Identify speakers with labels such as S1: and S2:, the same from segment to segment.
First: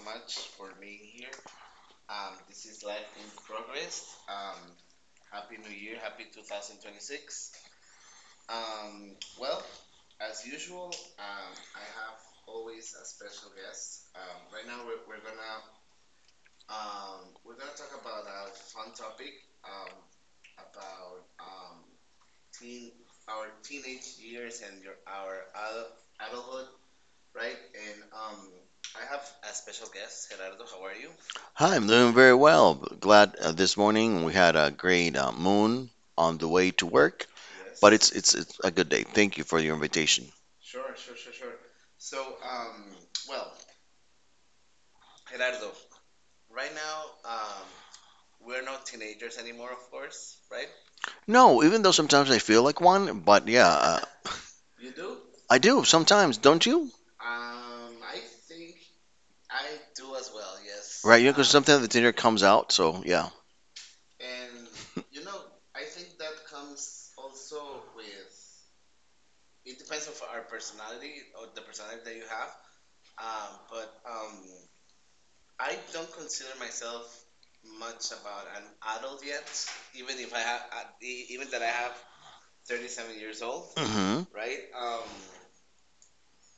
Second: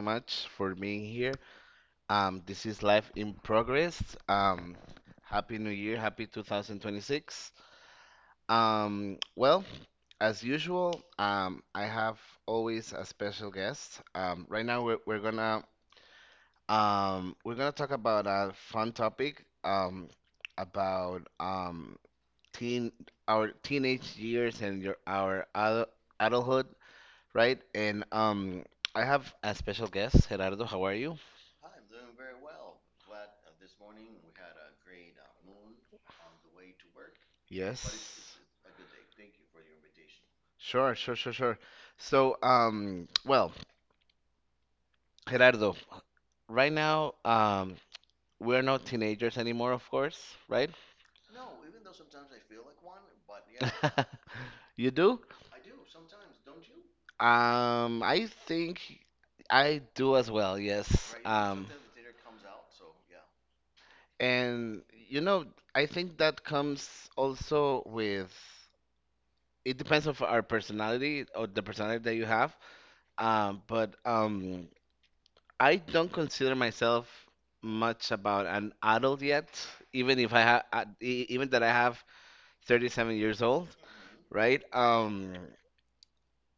S1: much for being here. This is Life in Progress. Um, Happy New Year, happy 2026. Um, well, as usual, I have always a special guest. Right now, we're gonna we're gonna talk about a fun topic about teen our teenage years and your our adulthood, right? And I have a special guest, Gerardo. How are you?
S2: Hi, I'm doing very well. Glad this morning we had a great moon on the way to work, but it's it's
S1: Yes.
S2: it's a good day. Thank you for your invitation.
S1: Sure, sure, sure, sure. So, Gerardo, right now, we're not teenagers anymore, of course, right?
S2: No, even though sometimes I feel like one, but yeah,
S1: You do?
S2: I do sometimes, don't you?
S1: I think I do as well, yes.
S2: Right, because
S1: Um,
S2: sometimes the dinner comes out, so yeah.
S1: and you know, I think that comes also with it depends of our personality or the personality that you have. But I don't consider myself much about an adult yet, even if I have, even that I have 37 years old,
S2: Hmm.
S1: right?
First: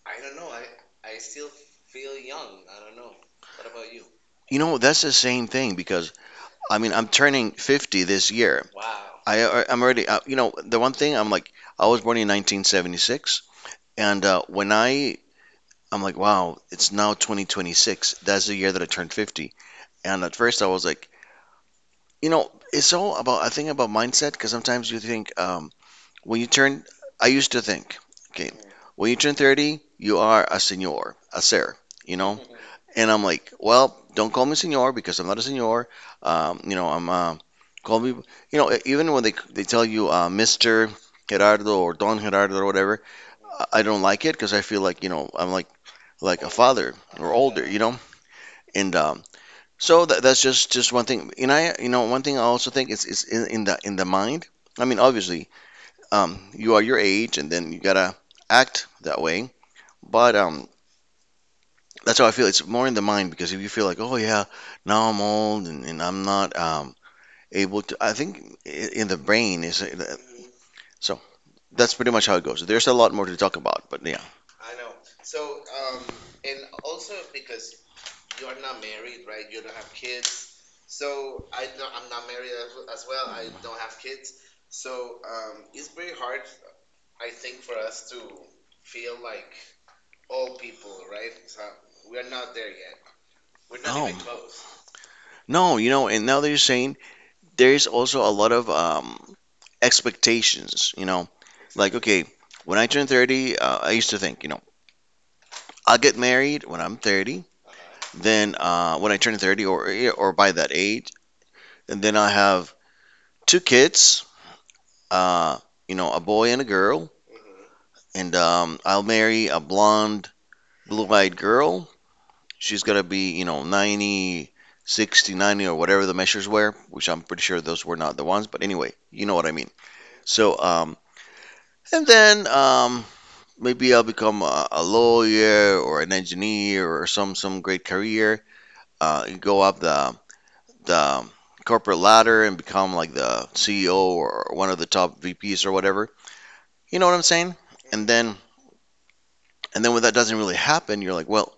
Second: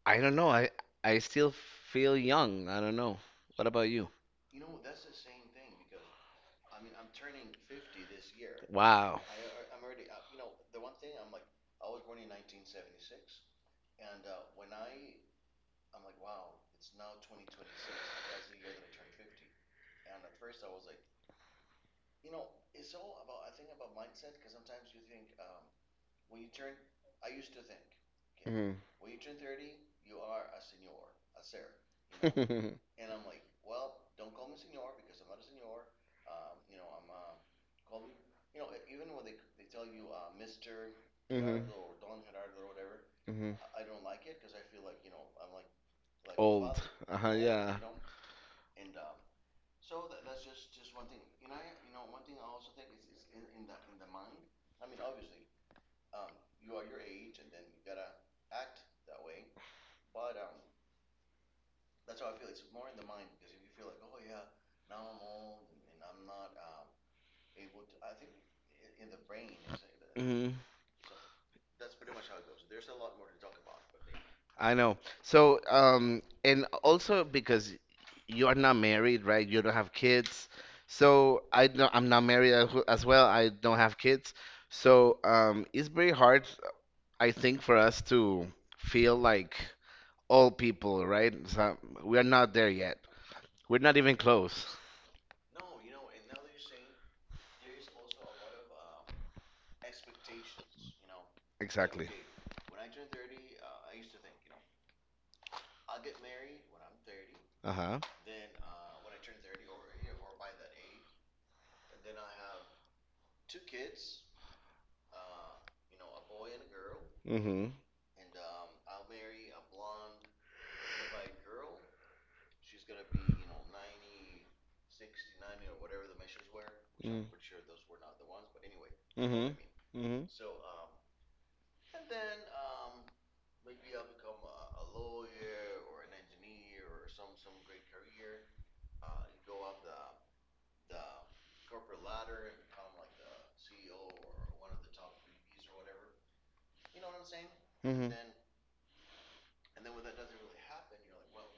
S1: I don't know. I still feel young. I don't know. What about you?
S2: You know, that's the same thing because I mean, I'm turning 50 this year.
S1: Wow.
S2: I'm already, the one thing I'm like, I was born in 1976, and when I I'm like, wow, it's now 2026. That's the year that I turned 50. And at first I was like, it's all about, I think about mindset because sometimes you think, when you turn, I used to think, okay,
S1: Hmm.
S2: when you turn 30, you are a senor, a sir, you know?
S1: Hmm.
S2: And I'm like, well, don't call me senor because I'm not a senor. Um, you know, I'm, uh, Call me, even when they tell you, Mr.
S1: Hmm.
S2: Gerardo or Don Gerardo or whatever, I don't like it because I feel like, you know, I'm like a
S1: Old.
S2: father
S1: Uh-huh,
S2: or older,
S1: yeah.
S2: you know? And so that, that's just one thing. And I, one thing I also think is in the mind. I mean, obviously you are your age, and then you gotta act that way, but that's how I feel. It's more in the mind, because if you feel like, oh yeah, now I'm old, and I'm not able to. I think in the brain is,
S1: Hmm.
S2: so that's pretty much how it goes. There's a lot more to talk about, but yeah.
S1: I know. So, and also because you are not married, right? You don't have kids. So I'm not married as well. I don't have kids. So, it's very hard, I think, for us to feel like all people, right? So we are not there yet. We're not even close.
S2: Oh no, and now that you're saying, there is also a lot of expectations. Like,
S1: Exactly.
S2: okay, when I turn 30, I used to think, I'll get married when I'm 30.
S1: Uh-huh.
S2: Then when I turn 30, or by that age, and then I have two kids, uh, a boy and a girl,
S1: Mm-hmm.
S2: and I'll marry a blonde, blue-eyed girl. She's gonna be, 90, 60, 90, or whatever the measures were, which
S1: Mm-hmm.
S2: I'm pretty sure those were not the ones, but anyway, you know what I
S1: Mm-hmm.
S2: mean. So, and then maybe I'll become a lawyer or an engineer or some great career. You go up the corporate ladder and become like the CEO or one of the top VPs or whatever. You know what I'm saying? And
S1: Mm-hmm.
S2: then and then when that doesn't really happen, you're like, well,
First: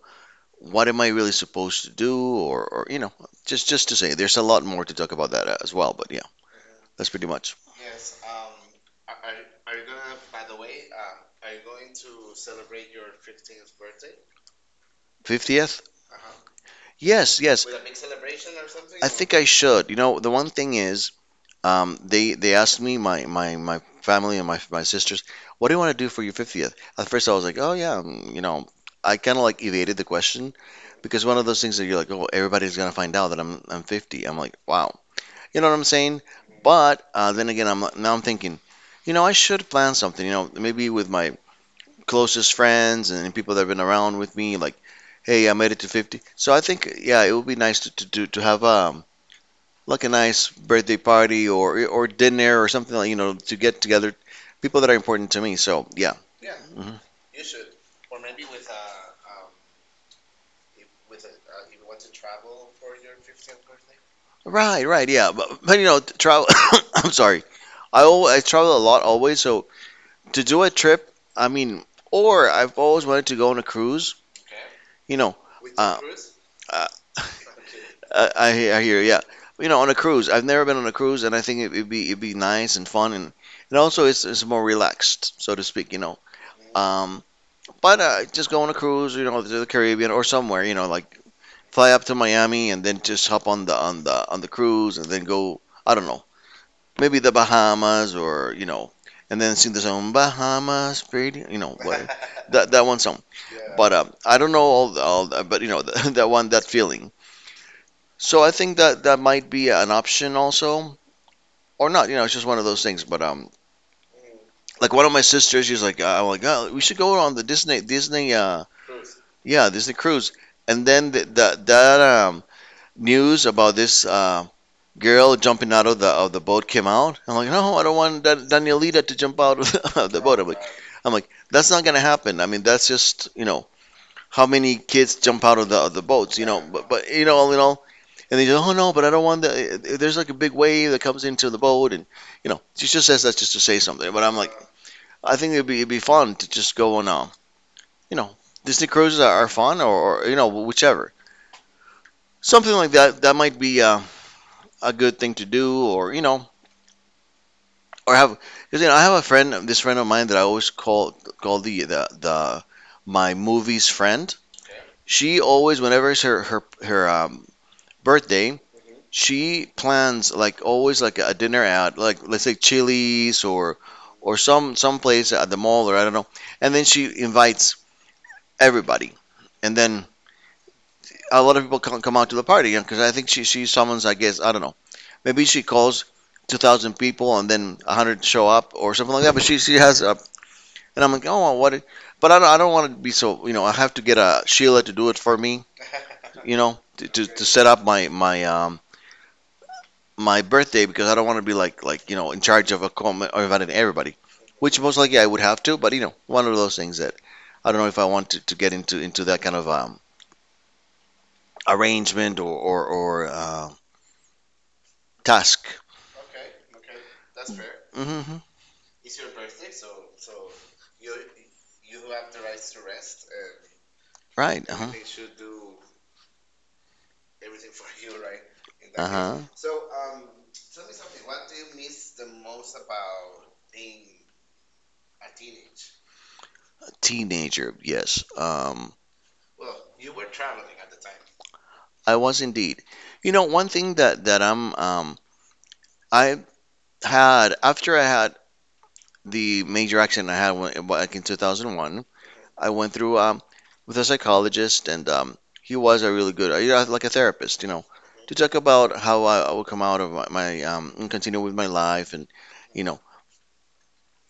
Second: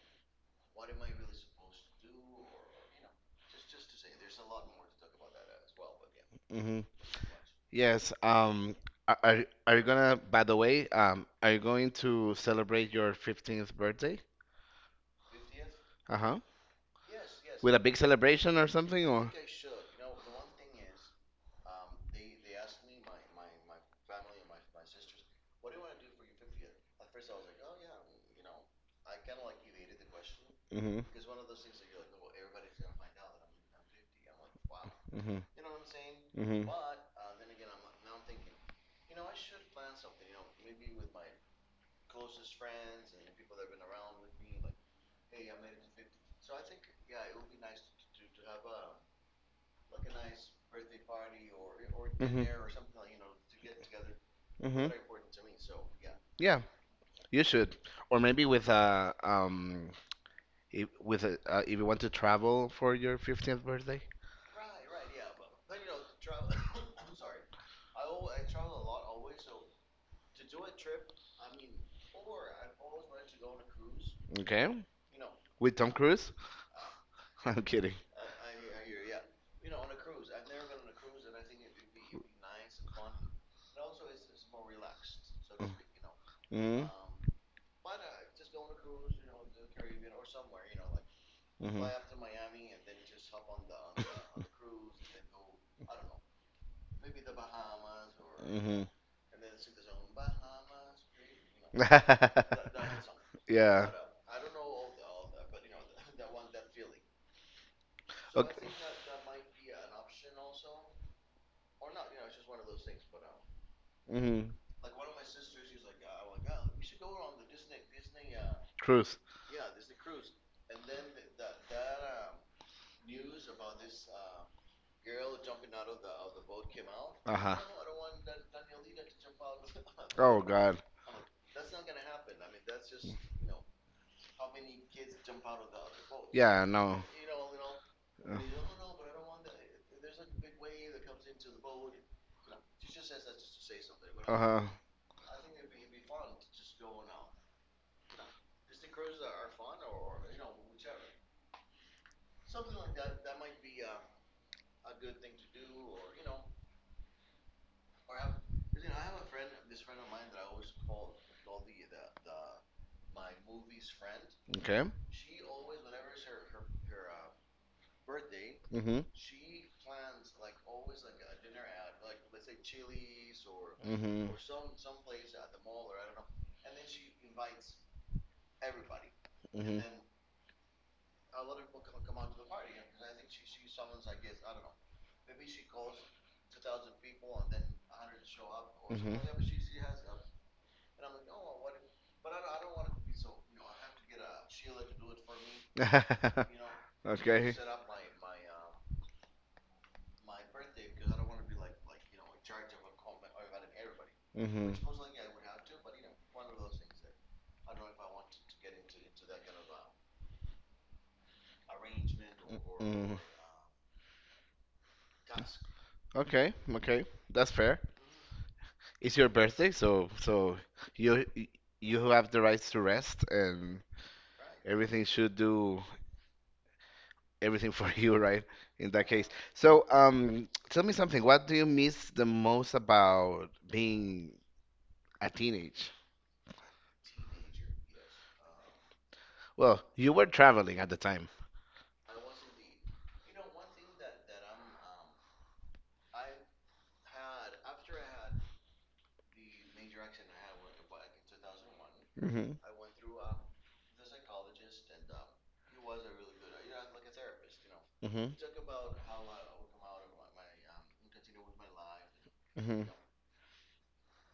S2: what am I really supposed to do? Or, just to say, there's a lot more to talk about that as well, but yeah,
S1: Mm-hmm.
S2: that's pretty much.
S1: Yes. Are you gonna? By the way, are you going to celebrate your 15th birthday?
S2: 50th.
S1: Uh-huh.
S2: Yes, yes. With
S1: With a
S2: a big
S1: big
S2: celebration
S1: celebration or
S2: or something?
S1: something,
S2: I
S1: or?
S2: think I should. You know, the one thing is, they asked me, my my family and my sisters, what do you want to do for your 50th? At first, I was like, oh yeah, I kind of like evaded the question,
S1: Mm-hmm.
S2: because one of those things that you're like, oh, everybody's gonna find out that I'm 50. I'm like, wow,
S1: Mm-hmm.
S2: you know what I'm saying?
S1: Mm-hmm.
S2: But then again, I'm now I'm thinking, I should plan something. You know, maybe with my closest friends and people that have been around with me, like, hey, I made it to 50. So I think, yeah, it would be nice to have like a nice birthday party or
S1: Mhm,
S2: dinner, or something like, to get together people
S1: mhm.
S2: that are important to me. So yeah.
S1: Yeah,
S2: Hmm.
S1: you should. Or maybe with a if, with a if you want to travel for your 15th birthday.
S2: Right, right, yeah. But travel. I'm sorry. I travel a lot always. So to do a trip, I mean, or I've always wanted to go on a cruise.
S1: Okay?
S2: You know,
S1: With Tom
S2: uh,
S1: Cruise?
S2: uh,
S1: I'm kidding.
S2: I hear, yeah. You know, on a cruise. I've never been on a cruise, and I think it'd be nice and fun, and also it's more relaxed, so to speak. You know.
S1: Mm-hmm.
S2: Um, But just go on a cruise, to the Caribbean or somewhere, like fly up to Miami and then just hop on the
S1: Mm-hmm.
S2: cruise, and then go, I don't know, maybe the Bahamas, and then sing the song Bahamas, pretty, what, that one song.
S1: Yeah.
S2: But I don't know. But that one, that feeling. So I
S1: Okay.
S2: think that might be an option also, or not. You know, it's just one of those things. But
S1: Mm-hmm.
S2: like one of my sisters, she's like, I'm like, oh, we should go on the Disney.
S1: Cruise.
S2: Yeah, Disney Cruise. And then the that news about this girl jumping out of the boat came out. I'm like,
S1: Uh-huh.
S2: no, I don't want Danielita to jump out of the, of the boat.
S1: Oh God.
S2: I'm like, that's not gonna happen. I mean, that's just how many kids jump out of the boats.
S1: Yeah,
S2: But
S1: no.
S2: but you know all in all,
S1: Uh,
S2: and they go, oh no, but I don't want the. There's like a big wave that comes into the boat, and she just says that just to say something. But I'm like,
S1: uh-huh.
S2: I think it'd be fun to just go on, you know, Disney cruises are fun, or whichever. Something like that might be a good thing to do, or or have, because I have a friend. This friend of mine that I always call the my movies friend,
S1: Okay.
S2: she always, whenever it's her birthday,
S1: Mm-hmm.
S2: she plans, like always, like a dinner out, like, let's say Chili's or
S1: Mm-hmm.
S2: or some place at the mall, or I don't know, and then she invites everybody.
S1: Mm-hmm.
S2: And then a lot of people come out to the party, because I think she summons, I guess, I don't know. Maybe she calls 2,000 people and then 100 show up or
S1: Mm-hmm.
S2: something like that. But she has a, and I'm like, oh, well, what? It- But I don't want to be so, I have to get a Sheila to do it for me, to
S1: Okay.
S2: set up my birthday, because I don't want to be like in charge of a com, or inviting everybody,
S1: Mm-hmm.
S2: which most likely I would have to. But one of those things that I don't know if I want to get into that kind of arrangement, or or,
S1: Mm-hmm.
S2: or uh, task.
S1: Okay. Okay. That's fair.
S2: Hmm.
S1: It's your birthday, so so you you have the rights to rest, and
S2: Right. Uh-huh.
S1: everything should do everything for you, right? In that case.
S2: Uh-huh.
S1: So, tell me something. What do you miss the most about being a teenage?
S2: Teenager, yes.
S1: Well, you were traveling at the time.
S2: I was indeed. You know, one thing that I had, after I had the major accident I had when, back in 2001,
S1: Mm-hmm.
S2: I went through with a psychologist, and he was a really good, like a therapist, you know,
S1: Mm-hmm.
S2: to talk about how I would come out of my, and continue with my life, and
S1: Mm-hmm.
S2: you know,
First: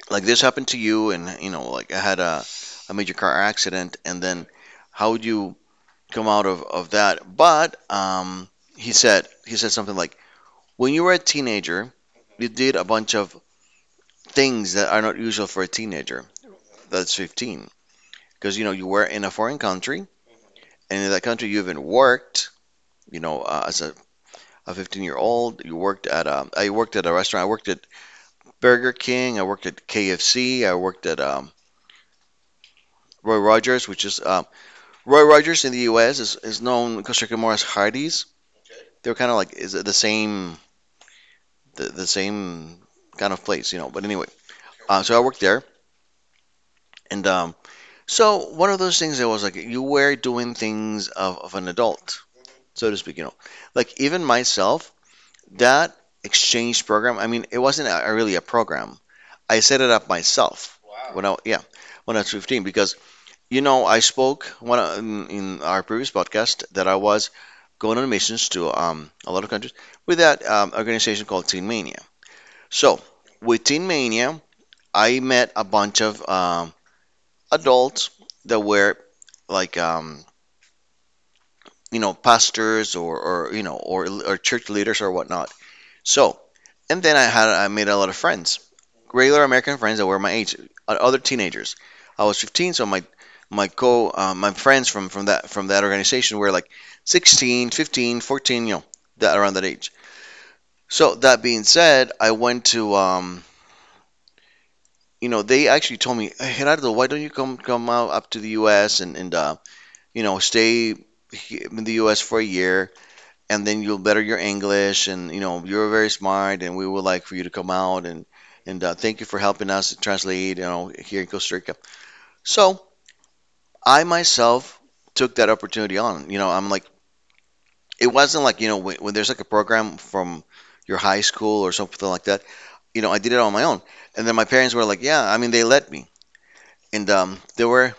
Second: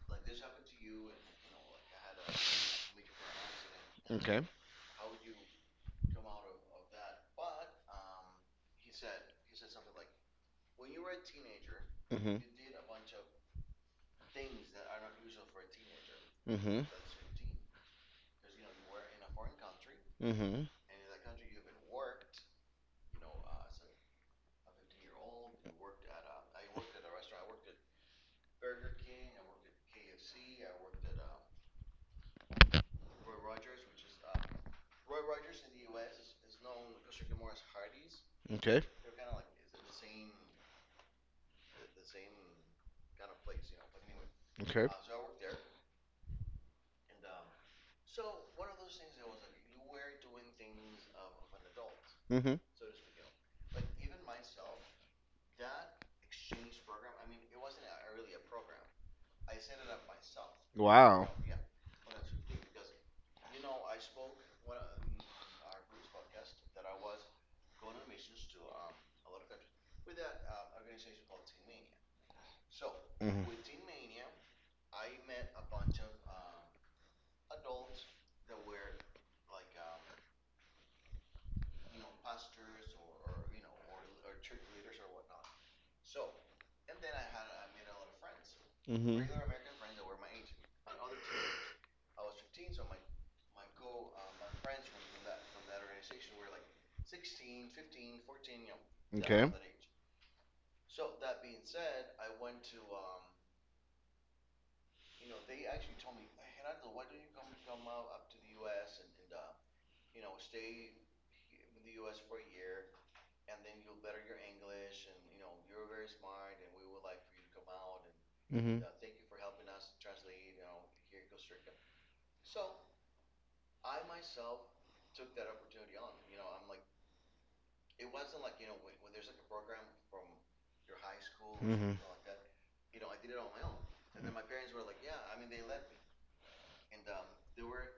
S2: like this happened to you, and you know, like I had a major car accident, and
S1: Okay.
S2: then how would you come out of that. But he said, something like, "When you were a teenager,
S1: Mm-hmm.
S2: you did a bunch of things that are not usual for a teenager
S1: Mm-hmm.
S2: that's 15, because you were in a foreign country,
S1: Mm-hmm.
S2: and in that country you even worked. You know, as a 15-year-old, you worked at a restaurant. I worked at Burger King. I worked at KFC. I worked at Roy Rogers, which is Roy Rogers in the U.S. is known in Costa Rica more as Hardee's.
S1: Okay.
S2: They're kind of like is the same, the same kind of place. But anyway,
S1: Okay.
S2: so I worked there, and so one of those things that was like you were doing things of an adult,
S1: Mm-hmm.
S2: so to speak. Like even myself, that exchange program. I mean, it wasn't really a program. I set it up myself. Wow. When
S1: Wow.
S2: I, yeah, when I was 15, because I spoke in our previous podcast that I was going on missions to a lot of countries with that organization called Teen Mania. So with
S1: Mm-hmm.
S2: Teen Mania, I met a bunch of adults that were like, um, you know, pastors or you know, or church leaders or whatnot. So, and then I made a lot of friends, regular
S1: Mm-hmm.
S2: American friends that were my age, other teenagers. I was 15, so my friends from that organization were like 16, 15, 14, you know, that
S1: Okay.
S2: around that age. So that being said, I went to you know, they actually told me, hey, Gerardo, why don't you come out up to the U.S. and you know, stay in the US for a year, and then you'll better your English, and you know, you're very smart and we would like for you to come out and
S1: Mm-hmm.
S2: thank you for helping us translate, you know, here in Costa Rica. So, I myself took that opportunity on. You know, I'm like, it wasn't like, you know, when there's like a program from your high
S1: Or
S2: school or
S1: mm-hmm.
S2: something like that. You know, I did it on my own. And then my parents were like, "Yeah, I mean, they let me." And they were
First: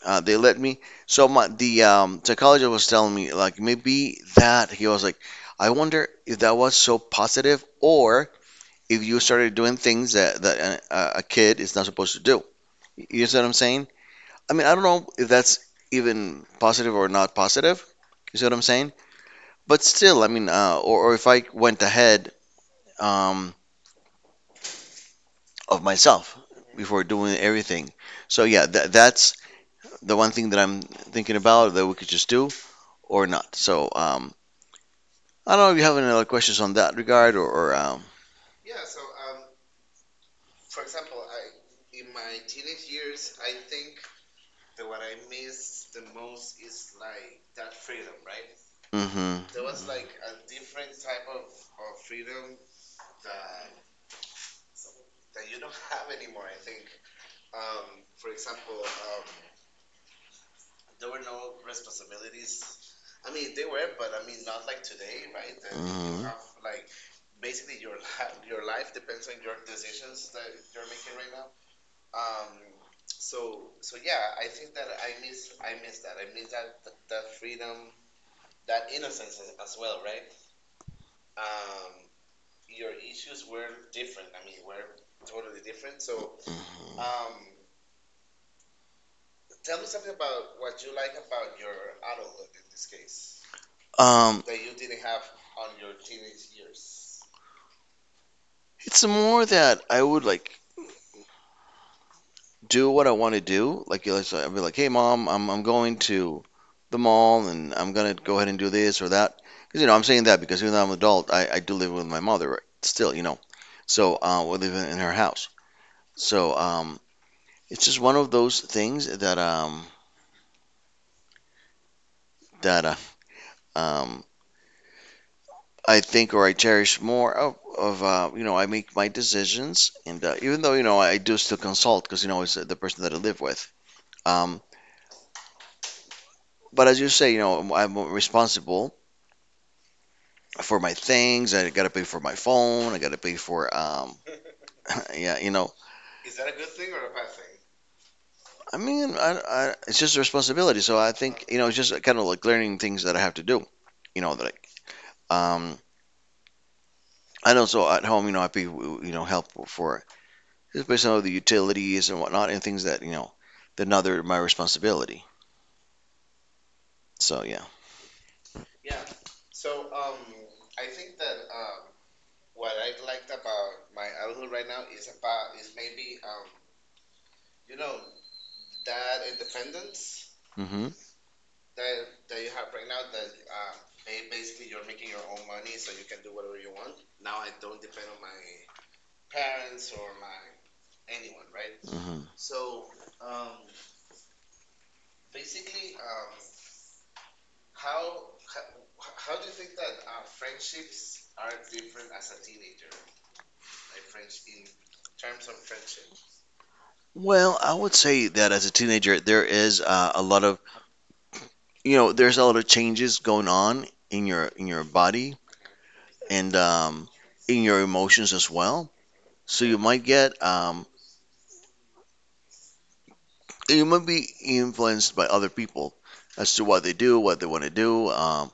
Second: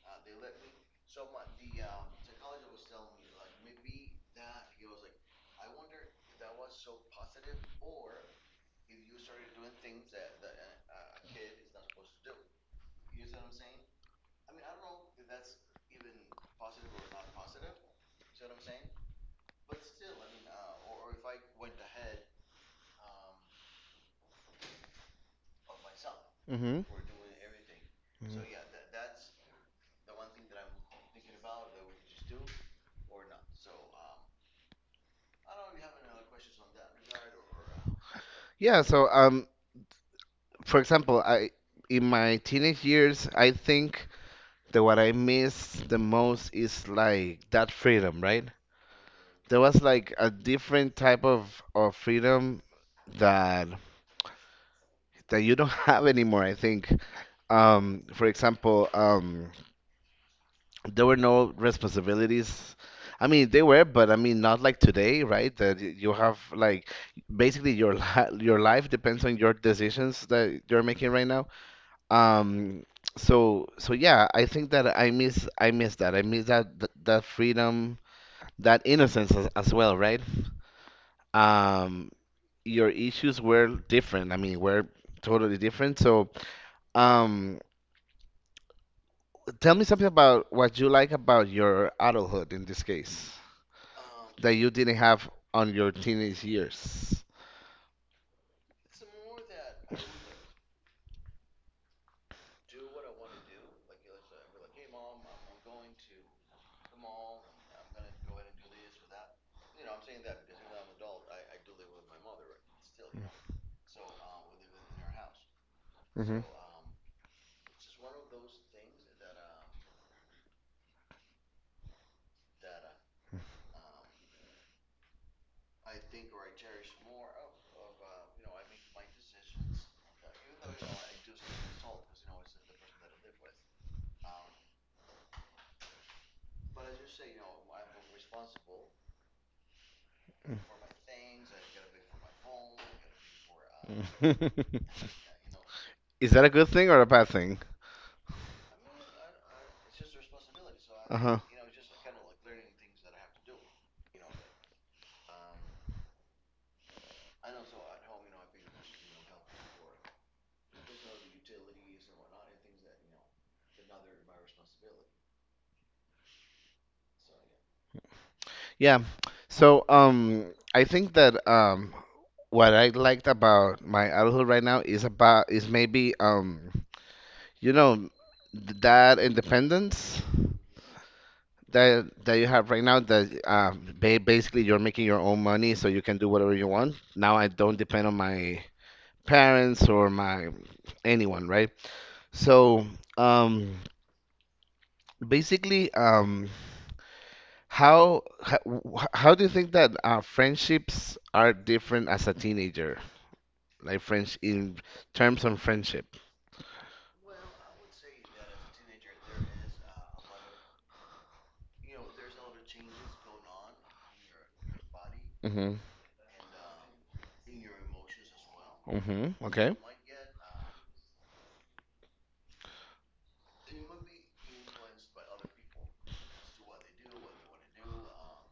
S2: They let me. So my the psychologist was telling me like, maybe that, he was like, I wonder if that was so positive, or if you started doing things that a kid is not supposed to do. You see what I'm saying? I mean, I don't know if that's even positive or not positive. You see what I'm saying? But still, I mean, or if I went ahead um, of myself
S1: Mm-hmm.
S2: before doing everything. So
S1: Hmm.
S2: yeah, that's the one thing that I'm thinking about that we could just do or not. So I don't know if you have any other questions on that regard, or
S1: Yeah, so for example, I in my teenage years, I think that what I miss the most is like that freedom, right?
S2: mhm,
S1: There was like a different type of freedom that you don't have anymore, I think. For example. There were no responsibilities. I mean, they were, but I mean, not like today, right? That you
S2: mhm,
S1: have like basically your your life depends on your decisions that you're making right now. Um, so so yeah, I think that I miss that. I miss that that freedom, that innocence as well, right? Um, your issues were different. I mean, were totally different. So,
S2: mhm.
S1: um, tell me something about what you like about your adulthood in this case.
S2: Um,
S1: That you didn't have on your teenage years?
S2: it's more that I would like do what I want to do. Like, you know, so I'd be like, hey, mom, I'm going to the mall and I'm gonna go ahead and do this or that. Because, you know, I'm saying that because even though I'm an adult, I do live with my mother, right? Still, you know. So, we live in her house.
S1: Hmm.
S2: So, it's just one of those things that, um, I think, or I cherish more of, you know, I make my decisions. And even though, you know, I do still consult because, you know, it's, the person that I live with. Um, but as you say, you know, I'm responsible for my things. I got to pay for my phone. I got to pay for, yeah, you know,
S1: Is that a good thing or a bad thing?
S2: I mean, it's just a responsibility. So I
S1: Uh-huh.
S2: think, you know, it's just kind of like learning things that I have to do, you know, that I, um, I know. So at home, you know, I pay, you know, help for, just based on the utilities and whatnot, and things that, you know, they're not they're my responsibility. So yeah.
S1: Yeah. So, I think that what I liked about my adulthood right now is about is maybe you know, that independence.
S2: hmm
S1: That that you have right now that basically you're making your own money so you can do whatever you want now. I don't depend on my parents or my anyone, right?
S2: hmm
S1: So um basically, how how, how do you think that friendships are different as a teenager? Like french in terms of friendship.
S2: Well, I would say that as a teenager, there is, a lot of, you know, there's a lot of changes going on in your body
S1: Mm-hmm.
S2: and in your emotions as well.
S1: Mm-hmm.
S2: So
S1: Okay.
S2: you might get you might be influenced by other people as to what they do, what they want to do.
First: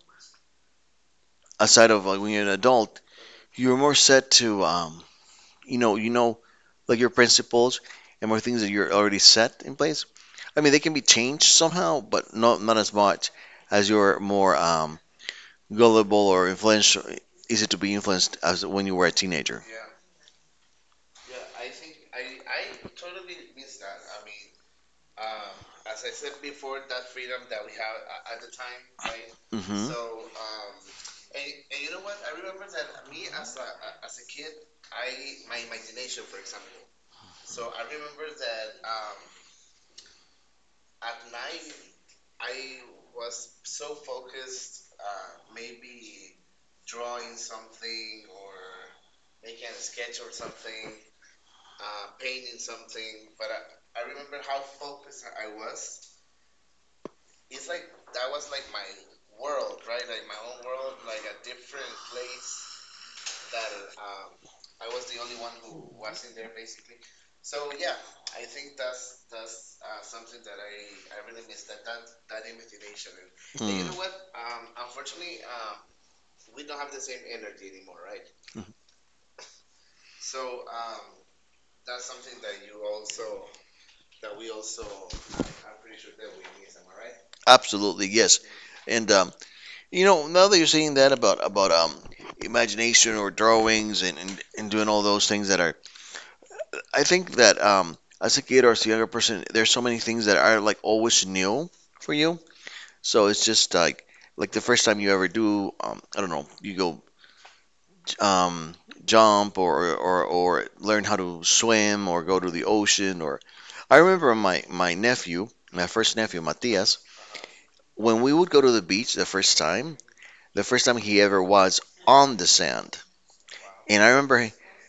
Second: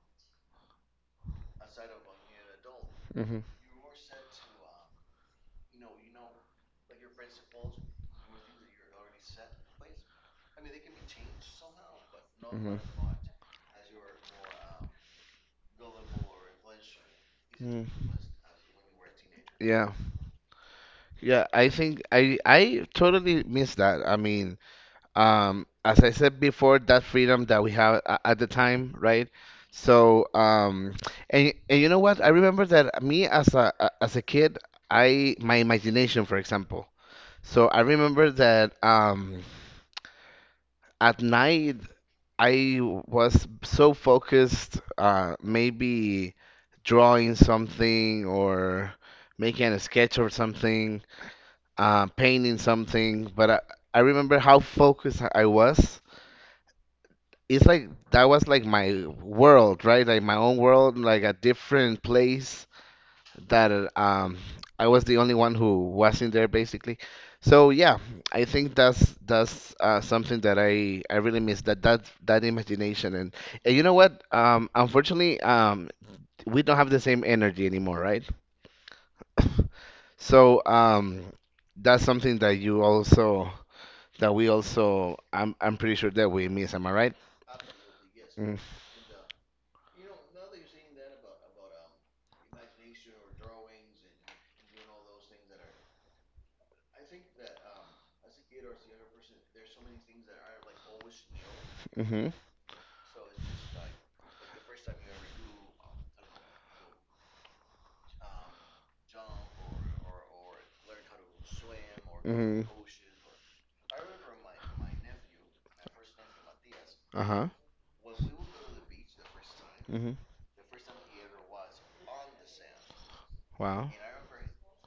S2: Aside of like, when you're an adult,
S1: Mm-hmm.
S2: you're more set to you know, like your principles and more things that you're already set in place. I mean, they can be changed somehow, but not
S1: Mm-hmm.
S2: as much, as you're more gullible or influential, easy to
S1: Mm.
S2: be influenced as when you were a teenager.
S1: Yeah. Yeah, I think I totally miss that. I mean, as I said before, that freedom that we have at the time, right?
S2: Hmm
S1: So, and you know what? I remember that me as a as a kid, I my imagination, for example. So I remember that at night, I was so focused, maybe drawing something or making a sketch or something, painting something, but I remember how focused I was. It's like that was like my world, right? Like my own world, like a different place that I was the only one who was in there, basically. So yeah, I think that's something that I really miss, that imagination. And you know what? Unfortunately, we don't have the same energy anymore, right? So that's something that you also that we also — I'm pretty sure that we miss. Am I right?
S2: Absolutely, yes.
S1: Mm-hmm.
S2: And you know, now that you're saying that about imagination or drawings, and and doing all those things that are, I think that, as a kid or as a younger person, there's so many things that are like always new for
S1: Hmm.
S2: you. So it's just like, the first time you ever do, I don't know, you go, um, jump, or learn how to swim, or go to the
S1: Mm.
S2: ocean. Or I remember my nephew, my first nephew, Matias,
S1: Uh-huh.
S2: when we would go to the beach the first time,
S1: Mm. Hmm.
S2: the first time he ever was on the sand,
S1: Wow.
S2: and I remember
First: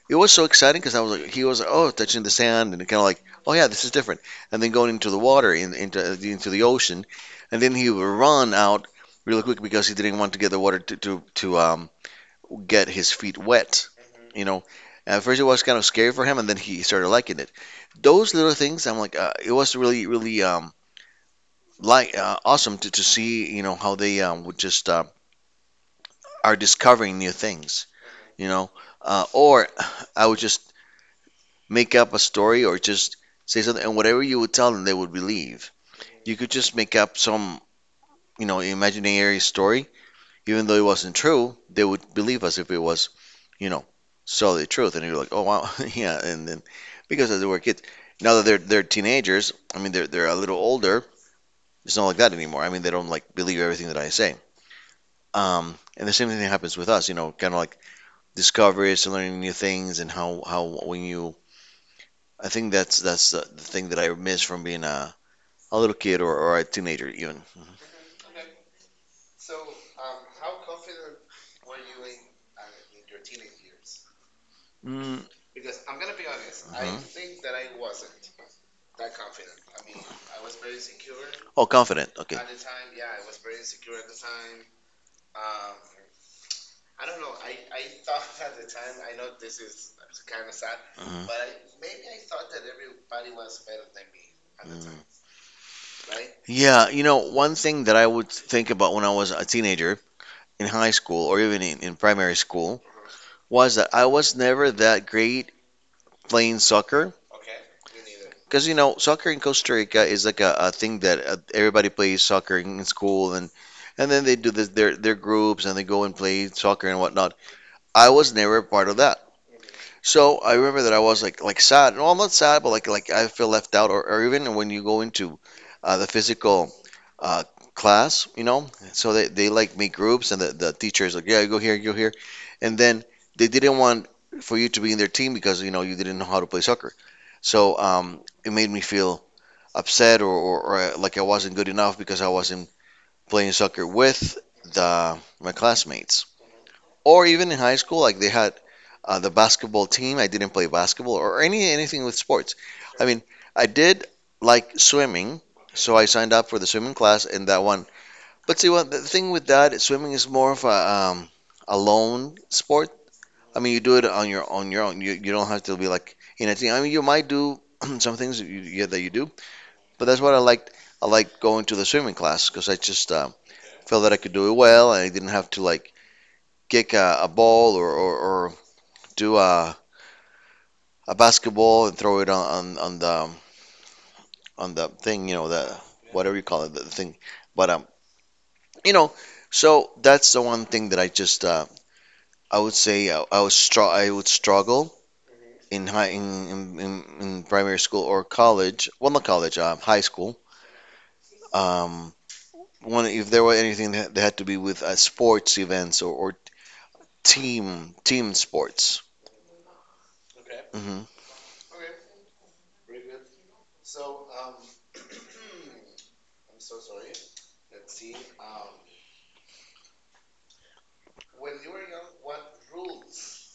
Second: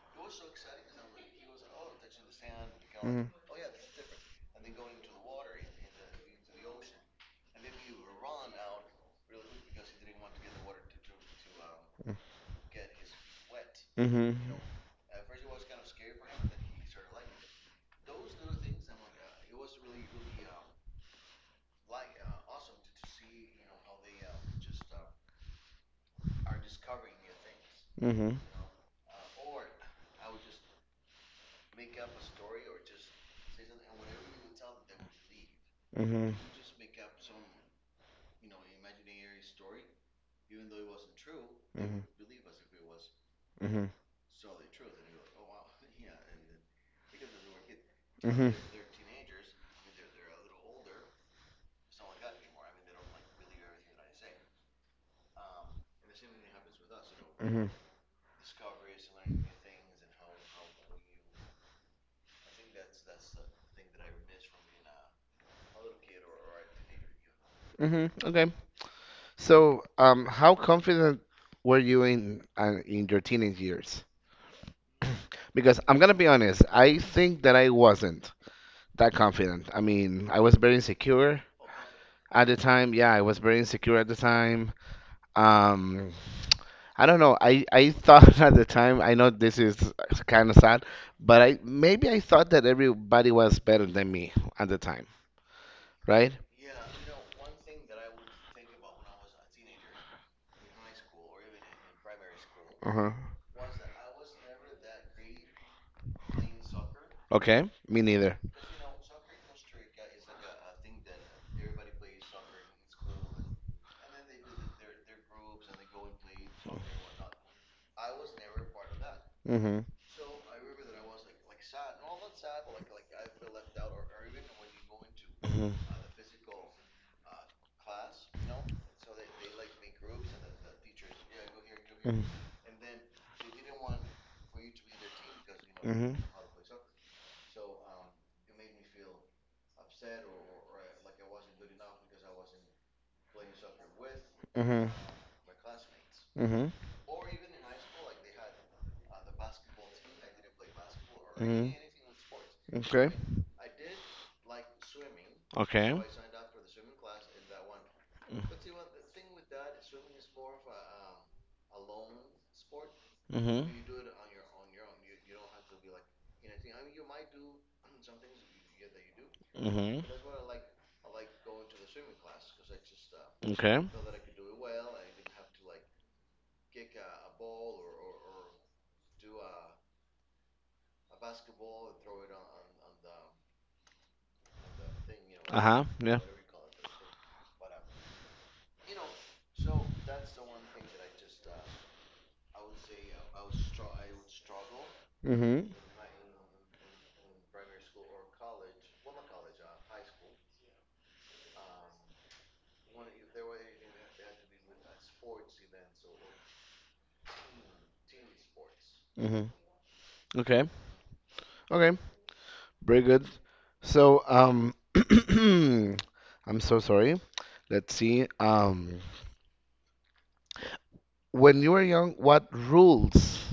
S2: it was so exciting, because I was like, he was like, oh, touching the sand, and kind of like,
S1: Mm.
S2: oh yeah, this is different, and then going into the water into the ocean, and then he would run out really quick because he didn't want to get the water to, get his feet wet,
S1: Hmm. Mm. Hmm.
S2: you know. At first it was kind of scary for him, and then he started liking it. Those little things, I'm like, it was really like, awesome to see, you know, how they would just, are discovering new things,
S1: Mm. Hmm. Mm. Hmm.
S2: you
S1: Mm.
S2: know. Or I would just make up a story, or just say something, and whatever you would tell them, they would believe.
S1: hmm
S2: You could just make up some, you know, imaginary story, even though it wasn't true, they would believe us if it was, you
S1: hmm. Hmm.
S2: know,
S1: Hmm.
S2: so the truth. And you're like, oh wow, yeah. And then, because as they were kids, now that they're teenagers, I mean, they're a little older. It's not like that anymore. I mean, they don't like believe everything that I say. And the same thing happens with us, you know, kind of like discoveries and learning new things, and how when you, I think that's the, thing that I miss from being a little kid, or a teenager even?
S1: Hmm. Okay. So, how confident were you in your teenage years?
S2: Mm,
S1: Because I'm gonna be honest, I think that I wasn't that confident. I mean, I was very insecure
S2: oh, confident. Okay.
S1: at the time. Yeah, I was very insecure at the time. Um, I don't know. I thought at the time. I know this is kind of sad,
S2: Mhm.
S1: but I maybe I thought that everybody was better than me at the time, right?
S2: Yeah, you know, one thing that I would think about when I was a teenager in high school, or even in, primary school,
S1: Uh-huh.
S2: was that I was never that great playing soccer.
S1: Okay, me neither.
S2: Because, you know, soccer in Costa Rica is like a thing that, everybody plays soccer in school, and then they do this, their groups, and they go and play soccer and whatnot. I was never part of that. So I remember that I was like, sad. No, I'm not sad, but like, I feel left out, or
S1: Mm-hmm.
S2: even when you go into, the physical, uh, class, you know. So they like make groups, and the teacher is like, yeah, go here,
S1: Mm.
S2: and then they didn't want for you to be in their team because you know you didn't know how to play soccer. So it made me feel upset, or like I wasn't good enough because I wasn't playing soccer with
S1: Mhm.
S2: the my classmates.
S1: Mhm.
S2: Or even in high school, like they had, the basketball team. I didn't play basketball or anything with sports. I
S1: Okay.
S2: mean, I did like swimming, so I signed up for the swimming class and that one. But see,
S1: Point.
S2: what the thing with that, is swimming is more of a, a lone sport. I
S1: Um,
S2: mean, you do it on your own. You don't have to be like in a team. I mean, you might do some things that you, yeah, that you do,
S1: your own.
S2: but
S1: Mhm.
S2: that's what I liked. I liked going to the swimming class because I just,
S1: Okay.
S2: felt
S1: Of
S2: that I could do it well, and I didn't have to like kick a ball, or, do a basketball and throw it on the, on the thing, you know, the whatever you call it, the thing. But you know, so that's the one thing that I just, I would say, I would struggle
S1: the thing.
S2: in, in primary school or college. Well, not college, high school. Um, One, if there were anything that had to be with, sports events, or, team sports.
S1: Mhm. Mhm. Okay.
S2: Hmm
S1: Okay. Very good. So I'm so sorry. Let's see. When you were young, what rules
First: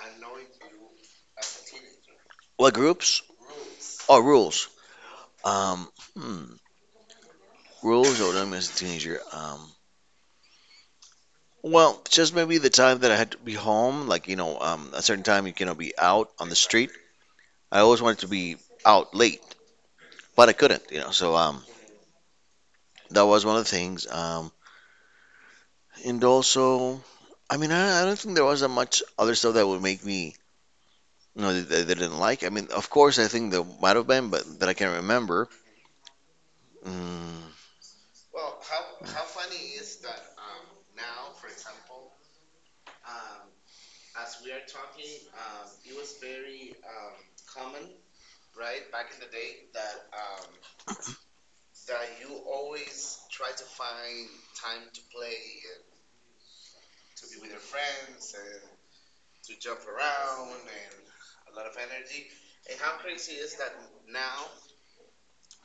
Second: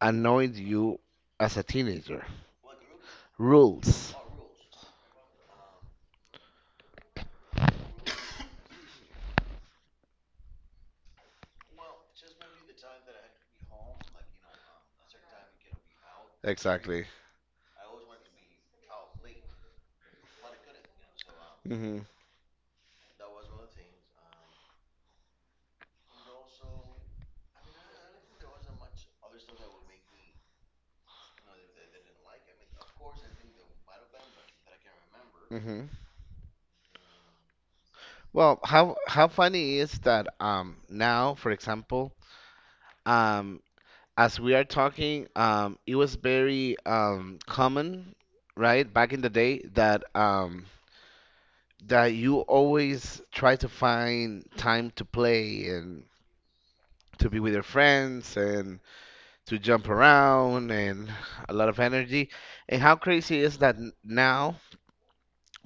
S1: annoyed you as a teenager?
S2: What groups?
S1: Rules.
S2: Oh, rules. Um, hmm. Rules. Oh, I'm, as a teenager. Well, just maybe the time that I had to be home, like, you know, a certain time you cannot be out on the street.
S1: Exactly.
S2: I always wanted to be out late, but I couldn't, you know. So
S1: Hmm.
S2: that was one of the things. And also, I mean, I don't think there was that much other stuff that would make me, you know, that I didn't like. I mean, of course, I think there might have been, but that I can not remember.
S1: Hmm.
S2: Mm,
S1: Well, how funny is that? Now, for example, um, as we are talking, it was very common, right, back in the day, that that you always try to find time to play and to be with your friends and to jump around and a lot of energy. And how crazy is that now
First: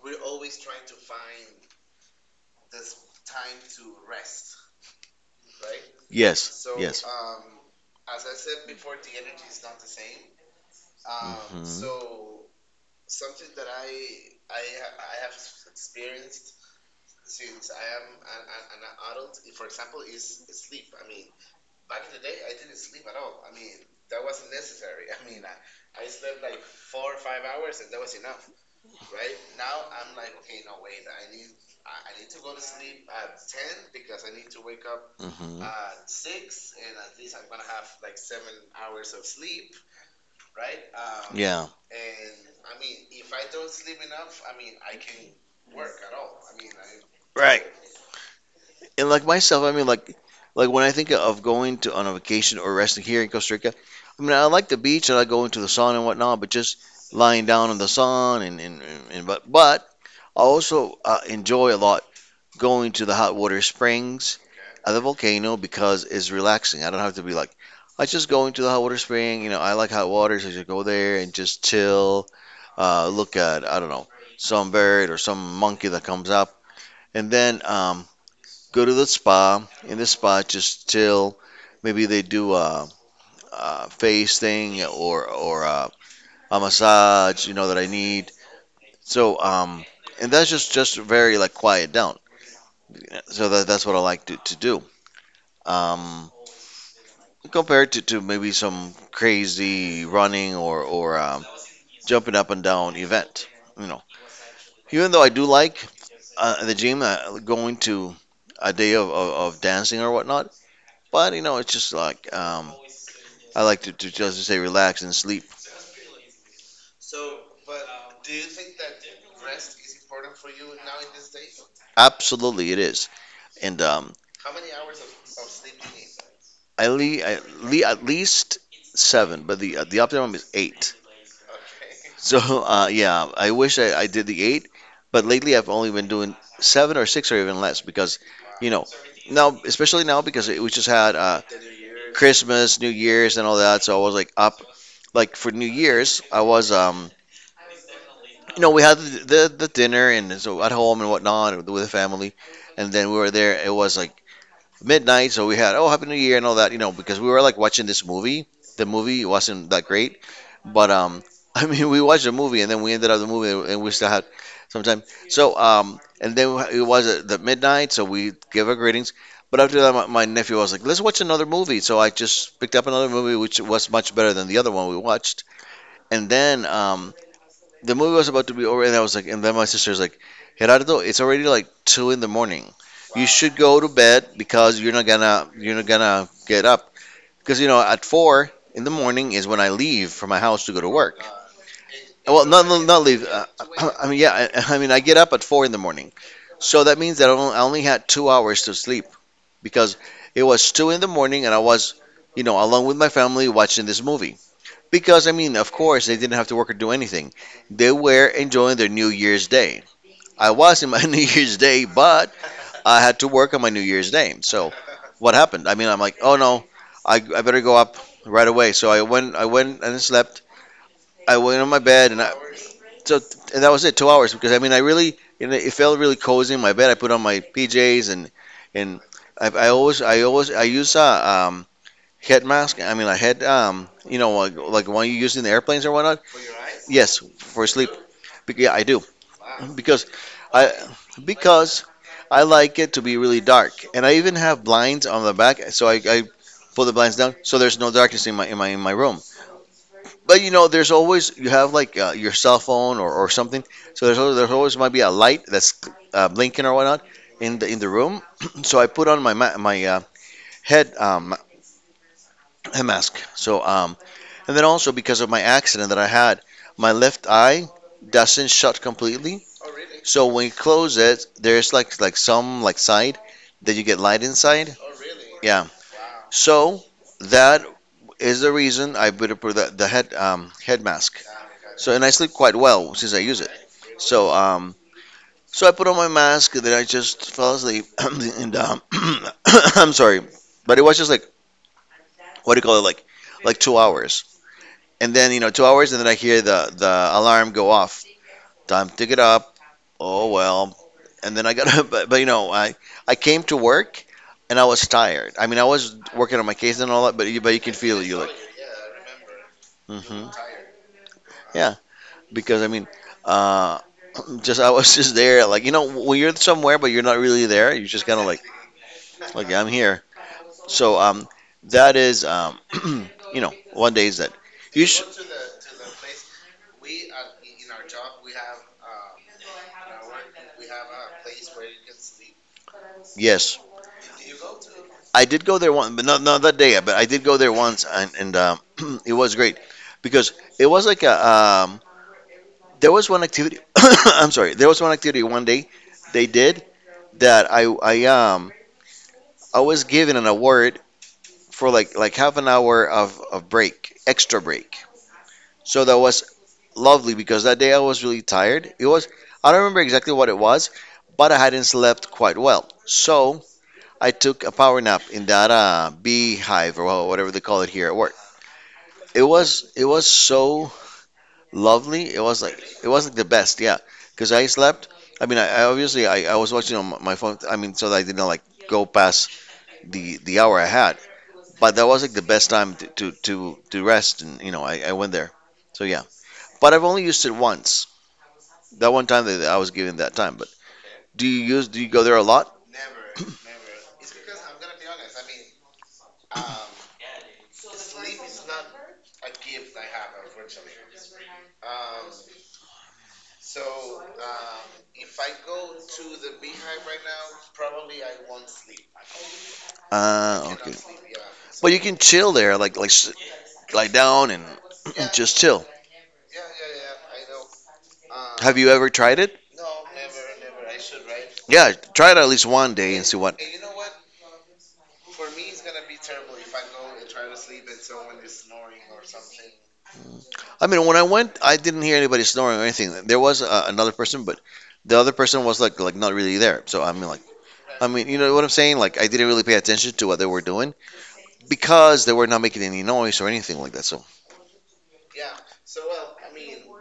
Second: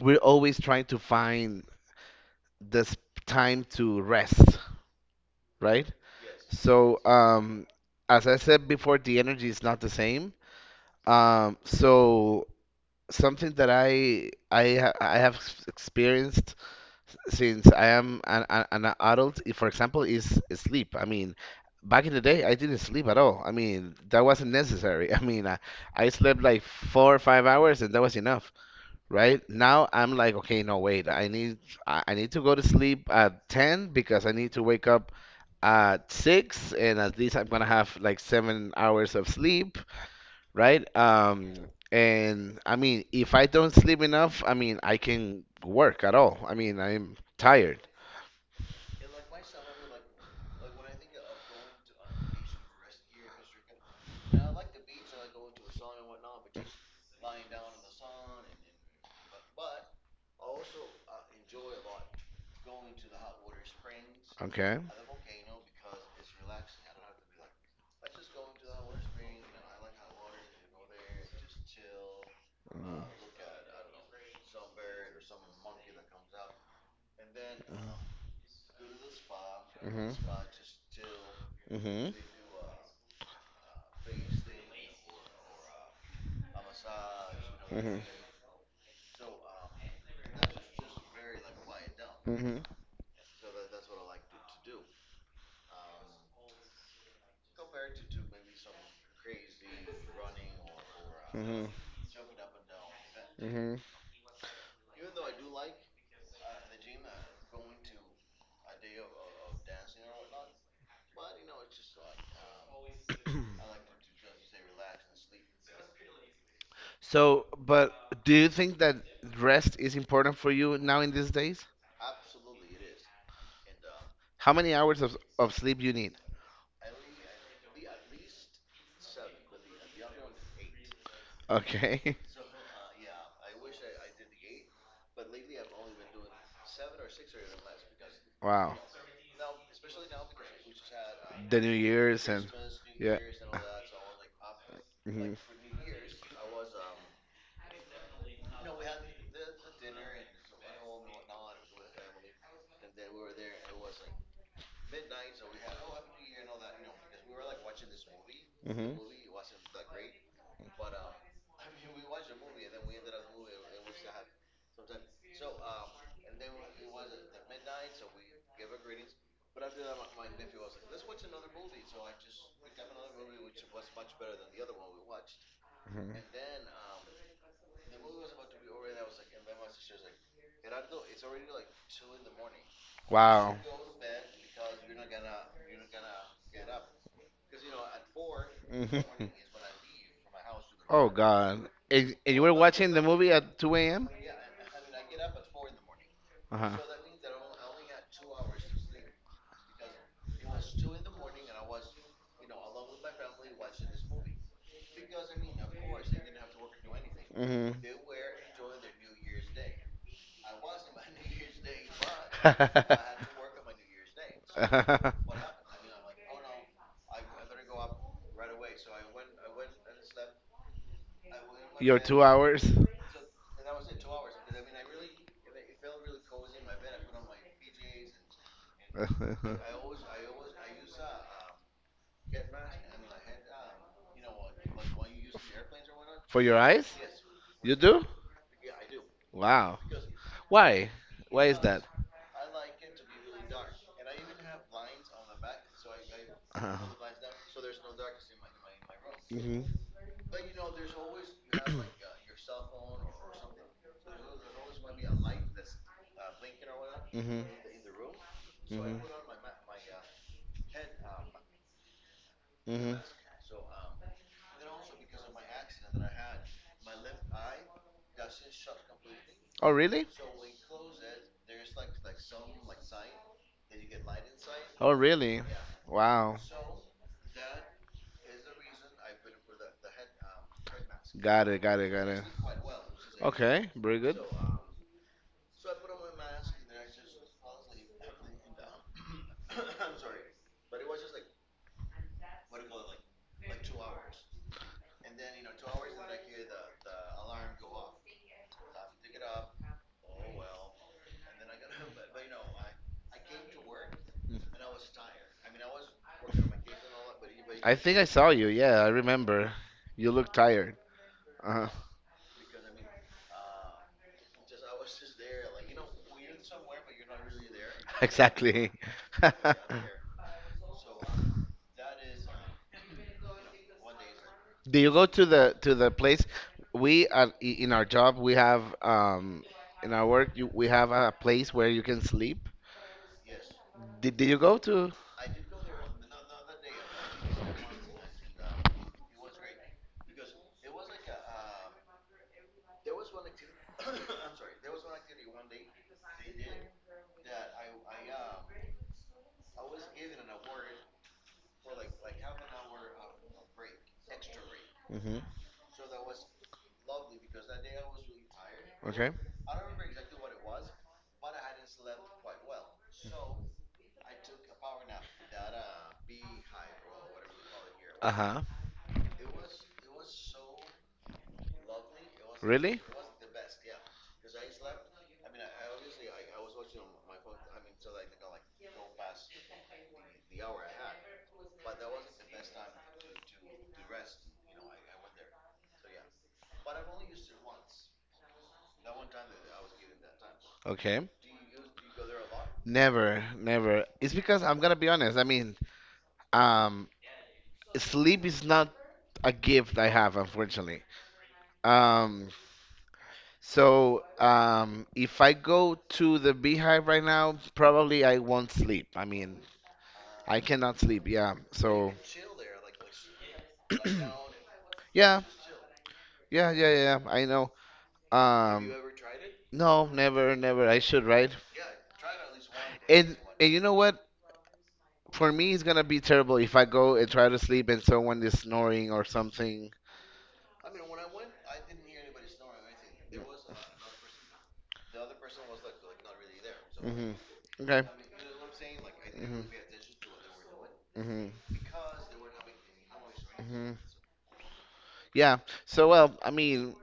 S1: we're always trying to find this time to rest, right?
S2: yes,
S1: So,
S2: yes.
S1: as I said before, the energy is not the same. Um,
S2: hmm
S1: so something that I have experienced since I am an adult, if, for example, is sleep. I mean, back in the day, I didn't sleep at all. I mean, that wasn't necessary. I mean, I slept like 4 or 5 hours, and that was enough, right? Now I'm like, okay, no, wait, I need to go to sleep at 10 because I need to wake up
S2: hmm
S1: at 6, and at least I'm gonna have like 7 hours of sleep, right?
S2: Yeah.
S1: And I mean, if I don't sleep enough, I mean, I can work at all. I mean, I'm
S2: Right.
S1: tired.
S2: and like myself, I mean, like when I think of going to on a vacation or resting here in Costa Rica, I mean, I like the beach and I go into the sun and whatnot, but just lying down in the sun and but I also enjoy a lot going to the hot water springs
S1: Okay.
S2: at the volcano because it's relaxing. I don't have to be like, I just go into the hot water spring. You know, I like hot water, so I just go there and just chill,
S1: Mm-hmm.
S2: look at I don't know some bird or some monkey that comes up, and then go to the spa. In the
S1: Mm-hmm.
S2: spa, just chill. Maybe
S1: Mm-hmm.
S2: they do a face thing or a massage, you know, that I
S1: Mm-hmm.
S2: need. So, and that's just very like quiet down.
S1: Mm-hmm.
S2: So that's what I like to do. Um, Compared to maybe some crazy running or jumping up and down event,
S1: Mm-hmm.
S2: you know. Even though I do like the gym, going to a day of dancing or whatnot, but you know, it's just like I like to just say relax and sleep.
S1: So, but do you think that rest is important for you now in these days?
S2: Absolutely, it is. And um,
S1: How many hours of sleep you need?
S2: I, le- I le- at least seven, but the optimum is eight.
S1: Okay.
S2: So yeah, I wish I did the eight, but lately I've only been doing seven or six or even less because, you
S1: Wow.
S2: know, now especially now because we just had
S1: The New Year's and
S2: Christmas, New
S1: yeah.
S2: Year's, and all that. So I was like up like for New
S1: Mm-hmm.
S2: Year's, I was you know, we had the dinner and so at home and whatnot with the family, and then we were there. It was like midnight, so we had, oh, Happy New Year and all that, you know, because we were like watching this movie. The
S1: Mm-hmm.
S2: movie wasn't that great, but I mean we watched the movie and then we ended up the movie and we still had some time. So and then it was at the midnight, so we gave our greetings. But after that, my nephew was like, "Let's watch another movie." So I just picked up another movie, which was much better than the other one we watched.
S1: Mhm.
S2: And then the movie was about to be over, and I was like, and then my sister's like, Gerardo, it's already like 2 in the morning. You should
S1: Wow.
S2: go to bed because you're not gonna get up because you know at four in the
S1: Mhm.
S2: morning is when I leave from my house to go to
S1: Oh
S2: work.
S1: God. And you
S2: Well,
S1: were
S2: not not
S1: watching the
S2: not leave.
S1: movie at 2 a.m.
S2: I mean, yeah, I mean, I get up at 4 in the morning,
S1: Uh huh.
S2: so that means that I only had 2 hours to sleep because it was 2 in the morning and I was, you know, along with my family watching this movie. Because, I mean, of course, they didn't have to work or do anything.
S1: Mhm.
S2: They were enjoying their New Year's Day. I was in my New Year's Day, but I had to work on my New Year's Day. So, what happened? I mean, I'm like, oh, no, I better go up right away. So I went and slept. I went on my
S1: Your
S2: bed,
S1: two
S2: and
S1: hours
S2: so and that was it, 2 hours. Because I mean, I really, you know, it felt really cozy in my bed. I put on my PJs, and and I use a head mask. I mean, a head, you know, like one you use in the airplanes or whatnot.
S1: For your eyes?
S2: Yes, for
S1: You
S2: sleep.
S1: do?
S2: Yeah, I do
S1: Wow.
S2: because I
S1: Why? Why is that?
S2: because I like it to be really dark, and I even have blinds on the back, so I
S1: Uh-huh.
S2: pull the blinds down so there's no darkness in my room.
S1: Mhm.
S2: But you know, there's always you have like your cell phone or something, so there's always might be a light that's blinking or whatnot
S1: Mhm.
S2: in the room. So I
S1: Mhm.
S2: put on my head
S1: Mhm.
S2: mask. So and then also because of my accident that I had, my left eye doesn't shut completely.
S1: Oh, really?
S2: So when you close it, there's like some like side that you get light inside.
S1: Oh, really?
S2: Yeah.
S1: Wow.
S2: So that is the reason I put up with the head head mask.
S1: Got it, got it,
S2: So and
S1: got
S2: I
S1: it.
S2: sleep quite well since I use it.
S1: Okay, very good.
S2: So um so I put on my mask and then I just fell asleep and I'm sorry, but it was just like, what do you call it, like 2 hours, and then you know 2 hours, and then I hear the alarm go off. Time to get up. Oh well, and then I got, but you know, I came to work
S1: Mm.
S2: and I was tired. I mean, I was working on my case and all that, but you
S1: I
S2: can
S1: think
S2: feel.
S1: I
S2: You
S1: saw
S2: like,
S1: you. Yeah, I remember. You
S2: hmm,
S1: look tired. Uh-huh.
S2: yeah, because I mean, uh, just I was just there, like, you know, when you're somewhere but you're not really there, you're just kind of like,
S1: Exactly.
S2: okay, I'm here. So that is, you know, one day is that
S1: Do
S2: you
S1: you
S2: sh-
S1: go to the place? We at, in our job we have in our work you, we have a place where you can sleep.
S2: yes,
S1: Did you go to?
S2: I did go there one, but not that day, but I did go there once, and it was great because it was like a there was one activity. I'm sorry. There was one activity one day they did that I was given an award for like half an hour of break, extra break.
S1: Hmm.
S2: So that was lovely because that day I was really tired. It was,
S1: Okay.
S2: I don't remember exactly what it was, but I hadn't slept quite well. So I took a power nap in that beehive, or whatever they call it here at work.
S1: Uh-huh.
S2: It was so lovely. It was like
S1: Really?
S2: it was like the best, yeah. Because I slept. I mean, I obviously I was watching on my phone. I mean, so that I didn't like go past the hour I had. But that was like the best time to rest, and you know, I went there. So yeah. But I've only used it once. That one time that I was given that time. But
S1: Okay.
S2: do you use? Do you go there a lot?
S1: Never, never. It's because I'm gonna be honest. I mean, um, sleep is not a gift I have, unfortunately. Um, so if I go to the beehive right now, probably I won't sleep. I mean, I
S2: Okay.
S1: cannot sleep. Yeah.
S2: But you
S1: So
S2: can chill there, lie down and
S1: yeah,
S2: just chill.
S1: yeah, yeah, yeah. Yeah, I know.
S2: Have you
S1: Um,
S2: ever tried it?
S1: no, never, never. I should, right?
S2: Yeah, try it at least one day and see what.
S1: And you know what? For me, it's gonna be terrible if I go and try to sleep and someone is snoring or something.
S2: I mean, when I went, I didn't hear anybody snoring or anything. There was another person, but the other person was like not really there. So I mean,
S1: Hmm.
S2: like,
S1: Okay.
S2: I mean, you know what I'm saying? Like I didn't
S1: Hmm.
S2: really pay attention to what they were doing
S1: Hmm.
S2: because they were not making any noise or anything
S1: Hmm.
S2: like that. So
S1: Yeah. So well, I mean,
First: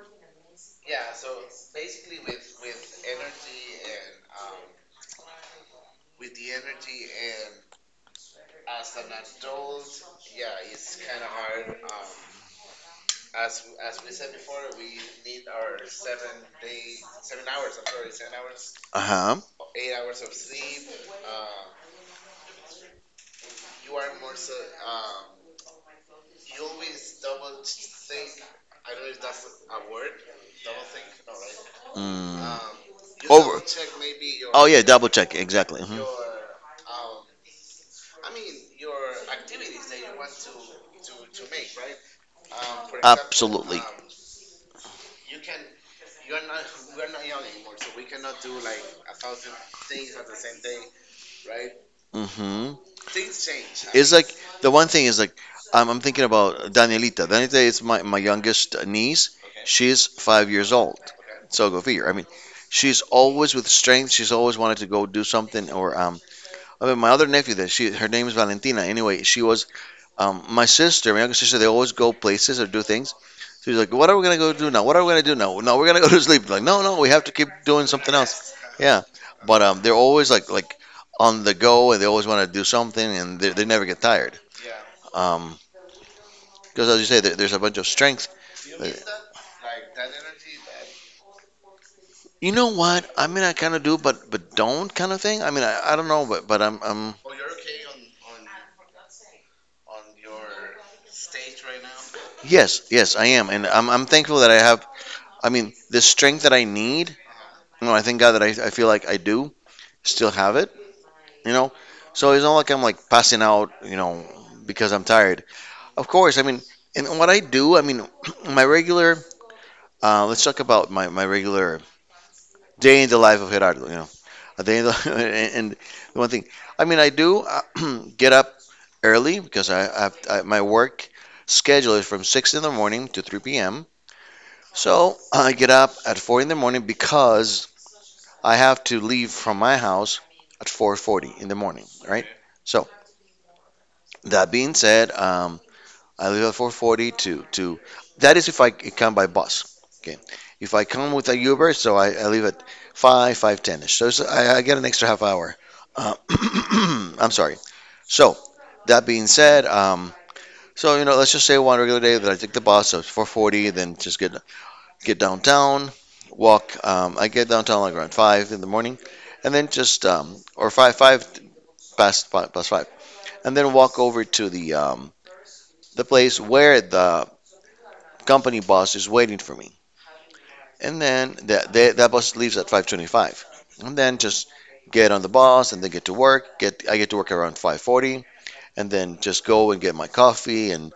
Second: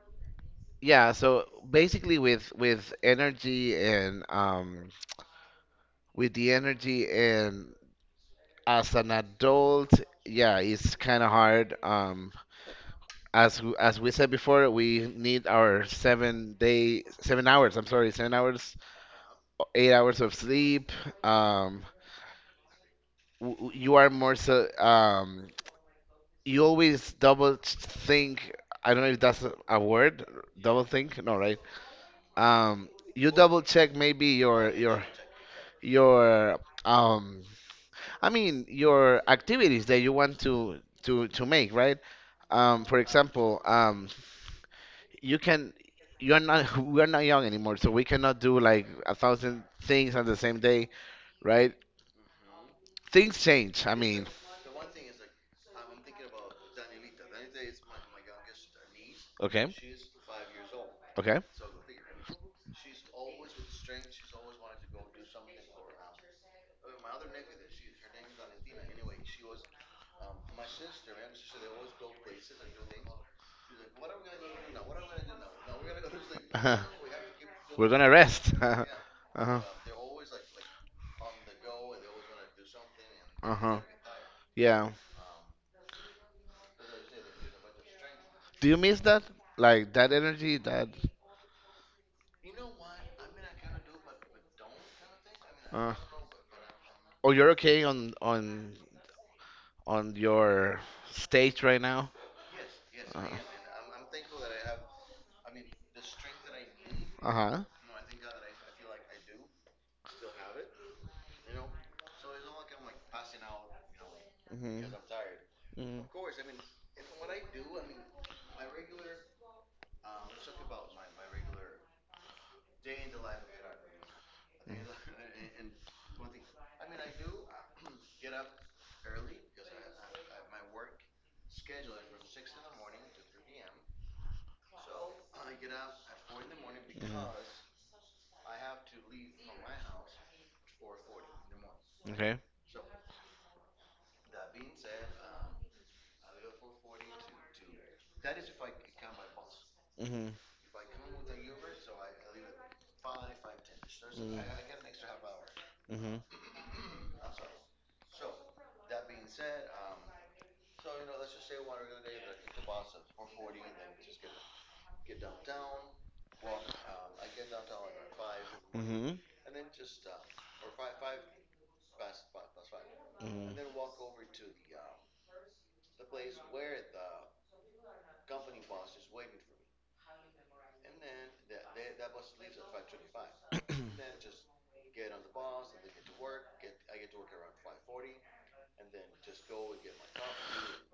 S1: yeah. So basically, with energy and with the energy and as an adult, yeah, it's kind of hard. As as we said before, we need our 7 day, 7 hours. I'm sorry, 7 hours
S2: uh huh.
S1: 8 hours of sleep. Um, you are more so. You always double think. I don't know if that's a word. Double think? No, right?
S2: Mm.
S1: Um, you double
S2: Over.
S1: check maybe
S2: Oh yeah,
S1: your
S2: double check, exactly. Hmm.
S1: your um. I mean your activities that you want to to make, right? For example,
S2: Absolutely.
S1: you can you're not we're not young anymore so we cannot do like 1,000 things on the same day, right?
S2: Hmm.
S1: Things change. I
S2: It's
S1: mean,
S2: like, the one thing is like, I'm thinking about Danielita. Danielita is my youngest niece.
S1: okay.
S2: She's 5 years old.
S1: Okay.
S2: So go figure. I mean, she's always with strength. She's always wanted to go do something. Or I mean, my other nephew, that she, her name is Valentina. Anyway, she was my sister, my younger sister. They always go places or do things. She's like, what are we gonna go do now? What are we gonna do now? No, we're gonna go to sleep. Like,
S1: Uh-huh.
S2: no, no, we have to keep doing
S1: Are gonna
S2: something
S1: rest.
S2: else. Yeah, but
S1: Uh-huh.
S2: they're always like on the go, and they always want to do something, and they,
S1: Like,
S2: they
S1: uh-huh.
S2: never get tired.
S1: Yeah.
S2: Um, because as you say, there's a bunch of strength.
S1: Do you miss that? Like that energy, that
S2: You know what? I mean, I kind of do, but don't, kind of thing. I mean, I
S1: uh
S2: don't know, but I'm
S1: oh, you're okay on on your stage right now?
S2: yes, yes,
S1: Uh,
S2: I am, and I'm thankful that I have. I mean, the strength that I need.
S1: uh-huh.
S2: You know, I thank God that I feel like I do still have it. You know, so it's not like I'm like passing out. You know,
S1: Hmm.
S2: because I'm tired.
S1: Hmm.
S2: Of course, I mean, and what I do. I mean, my regular. Let's talk about my regular day in the life of Gerardo. You know, a day in the, and the one thing. I mean, I do get up early because I my work schedule is from 6 in the morning to 3 p.m. So I get up at 4 in the morning
S1: Mhm.
S2: because I have to leave from my house at 4:40 in the morning, right?
S1: Okay.
S2: So that being said, I leave at 4:40 to that is if I come by bus. Okay,
S1: Mhm.
S2: if I come with a Uber, so I leave at 5 5:10ish. So it's,
S1: Mhm.
S2: I get an extra half hour.
S1: Mhm.
S2: Uh,
S1: Mhm.
S2: I'm sorry. So that being said, let's just say one regular day that I take the bus at 4:40, then just get downtown, walk. I get downtown like around five in the
S1: Mhm.
S2: morning,
S1: Mhm.
S2: and then just, or five past five, and then walk over to the place where the company bus is waiting for me, and then that bus leaves at 5:25, and then just get on the bus and then get to work. Get I get to work around 5:40, and then just go and get my coffee and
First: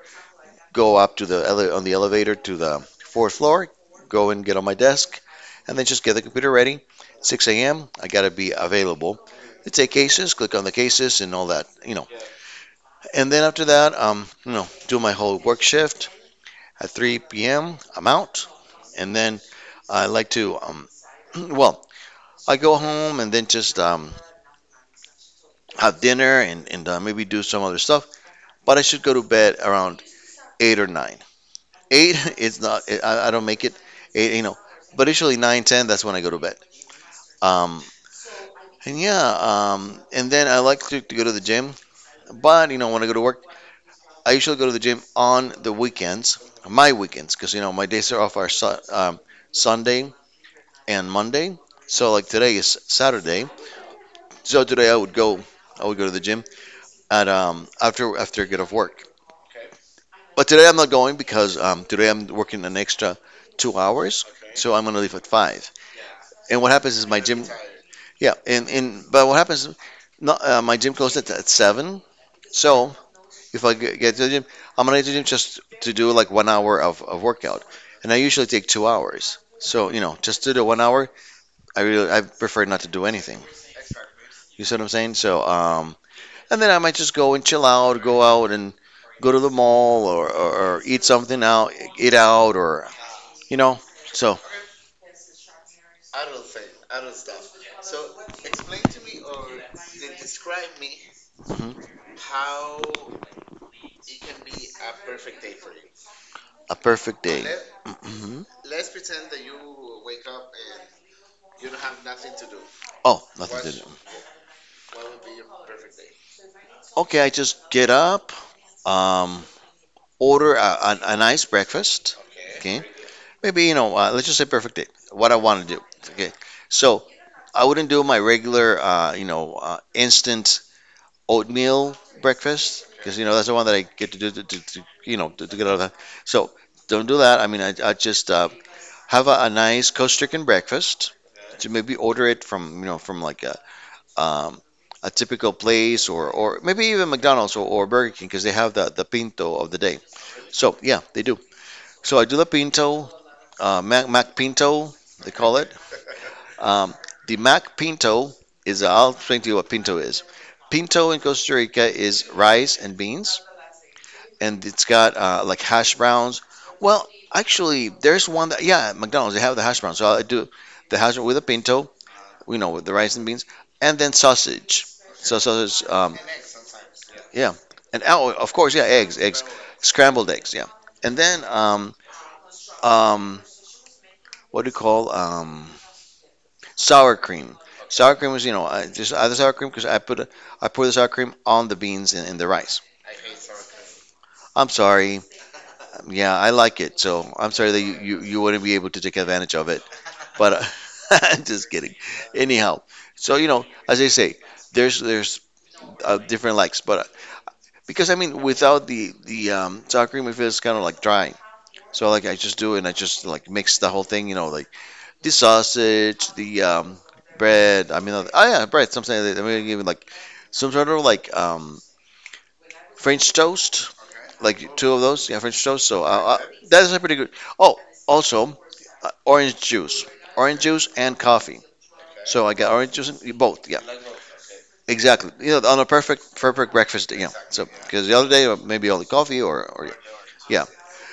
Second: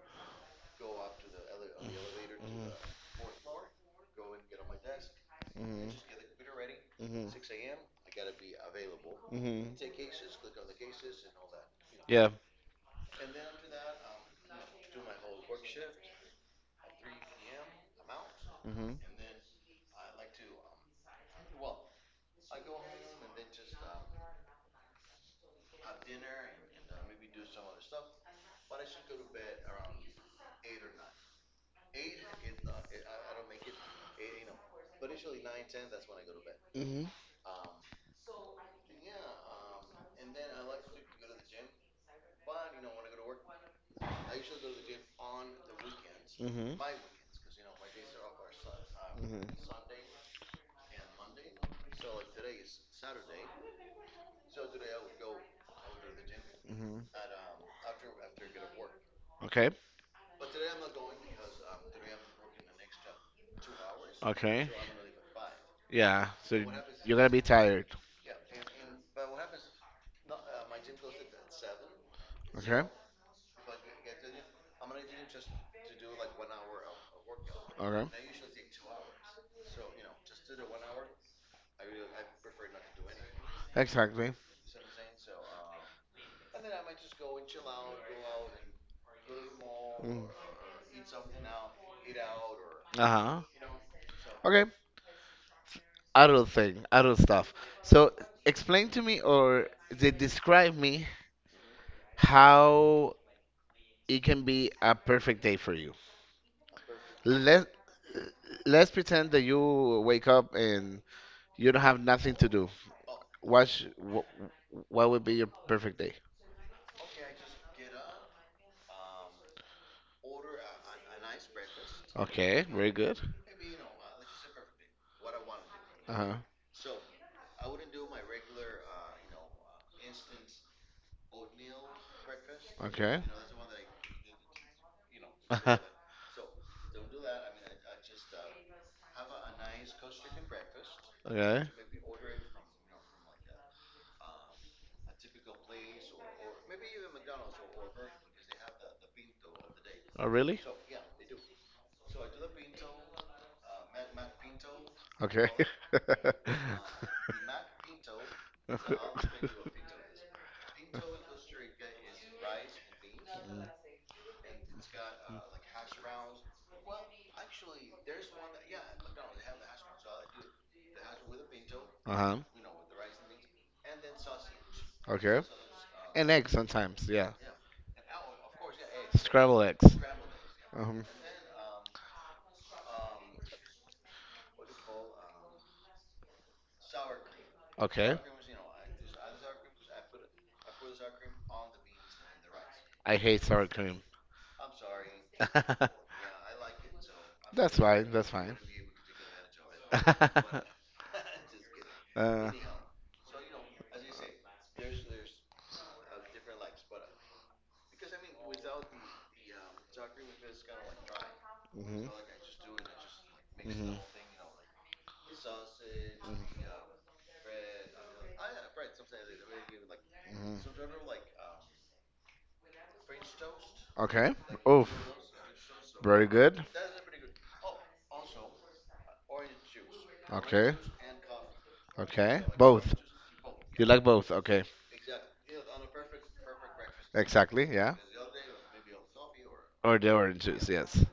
S2: go up to the on the elevator to the fourth floor, go and get on my desk, and then just get the computer ready.
S1: Mhm.
S2: 6 a.m. I gotta be available.
S1: Mhm.
S2: I
S1: Mhm.
S2: take cases, click on the cases, and all that.
S1: Yeah.
S2: And then after that, do my whole work shift. At 3 p.m., I'm out,
S1: Mhm.
S2: and then I like to, well, I go home and then just have dinner and maybe do some other stuff. But I should go to bed around 8 or 9. Eight is not, I don't make it eight, but usually 9, 10 That's when I go to bed.
S1: Mhm.
S2: um and yeah, and then I like to go to the gym, but you know when I go to work
S1: Mhm.
S2: I usually go to the gym on the weekends,
S1: Mhm.
S2: my weekends, because you know my days are off are Sunday and Monday. So like today is Saturday, so today I would go to the gym
S1: Mhm.
S2: at, after I get off work.
S1: Okay.
S2: But today I'm not going because today I'm working an extra 2 hours,
S1: Okay.
S2: so I'm gonna leave at 5.
S1: Yeah.
S2: And
S1: So
S2: what happens is
S1: you're
S2: my
S1: gonna be
S2: gym,
S1: tired.
S2: yeah, and but what happens, is not, my gym closed at 7. So
S1: Okay.
S2: if I get to the gym, I'm gonna get to the gym just to do like 1 hour of workout,
S1: Okay.
S2: and I usually take 2 hours. So you know, just to do 1 hour, I prefer not to do anything.
S1: Exactly.
S2: You see what I'm saying? And then I might just go and chill out, go out and go to the mall, or eat something out, eat out or
S1: Uh-huh.
S2: you know. So,
S1: Okay. Adult thing, adult stuff. So explain to me or they describe me
S2: mhm.
S1: how it can be a perfect day for you.
S2: A perfect day.
S1: Let
S2: Hmm.
S1: let's pretend that you wake up and you don't have nothing to do.
S2: Oh,
S1: What
S2: nothing to
S1: sh
S2: do.
S1: what would be your perfect day?
S2: Okay, I just get up, um, order a nice breakfast.
S1: Okay,
S2: Okay,
S1: very good.
S2: maybe you know, let's just say perfect day. What I want to do. Okay,
S1: Uh-huh.
S2: so I wouldn't do my regular, instant oatmeal breakfast because
S1: Okay.
S2: you know that's the one that I get to do to you know to get out
S1: Uh-huh.
S2: of that. So don't do that. I mean, I just have a nice coast stricken breakfast.
S1: Okay.
S2: To maybe order it from, you know, from like um, a typical place, or maybe even McDonald's, or Burger King, because they have the pinto of the day.
S1: Oh, really?
S2: So, yeah, they do. So I do the pinto, Mac Pinto, they
S1: Okay.
S2: call it. Um, the Mac Pinto is, I'll explain to you what pinto is. Pinto in Costa Rica is rice and beans, and it's got, like hash browns. Well, actually, there's one that, yeah, at McDonald's, they have the hash browns. So I do the hash brown with a pinto,
S1: Uh-huh.
S2: you know, with the rice and beans, and then sausage. So
S1: Okay.
S2: sausage,
S1: And eggs sometimes, yeah.
S2: yeah. And oh, of course, yeah,
S1: Scrambled eggs.
S2: scrambled eggs, yeah.
S1: Um,
S2: And then, um, what do you call, sour cream? Sour
S1: okay.
S2: cream was, you know, I just other sour cream because I pour the sour cream on the beans and the rice.
S1: I hate sour cream.
S2: I'm sorry. Yeah, I like it, so I'm sorry
S1: That's
S2: that you,
S1: fine.
S2: you,
S1: That's
S2: you
S1: fine.
S2: wouldn't be able to take advantage of it. But, just kidding.
S1: Uh,
S2: Anyhow, so you know, as I say, there's different likes, but, because I mean, without the sour cream, it feels kind of like dry. So
S1: mhm,
S2: like I just do it and I just like mix the
S1: mhm,
S2: whole thing, you know, like the sausage, the, bread. I mean, oh yeah, bread. Something like that. I mean, even like some sort
S1: mhm.
S2: of like, French toast,
S1: Okay.
S2: like
S1: Oof.
S2: two of those. Yeah, French toast.
S1: Very
S2: Uh,
S1: good.
S2: that is a pretty good. Oh, also, uh, orange juice, orange
S1: Okay.
S2: juice and coffee.
S1: Okay.
S2: So I got orange
S1: Both.
S2: juice and both. Yeah,
S1: You like both. Okay.
S2: exactly. You know, on a perfect breakfast. Yeah.
S1: Exactly.
S2: So,
S1: Yeah.
S2: because the other day, maybe only coffee or
S1: Or the orange
S2: yeah,
S1: juice. Yes.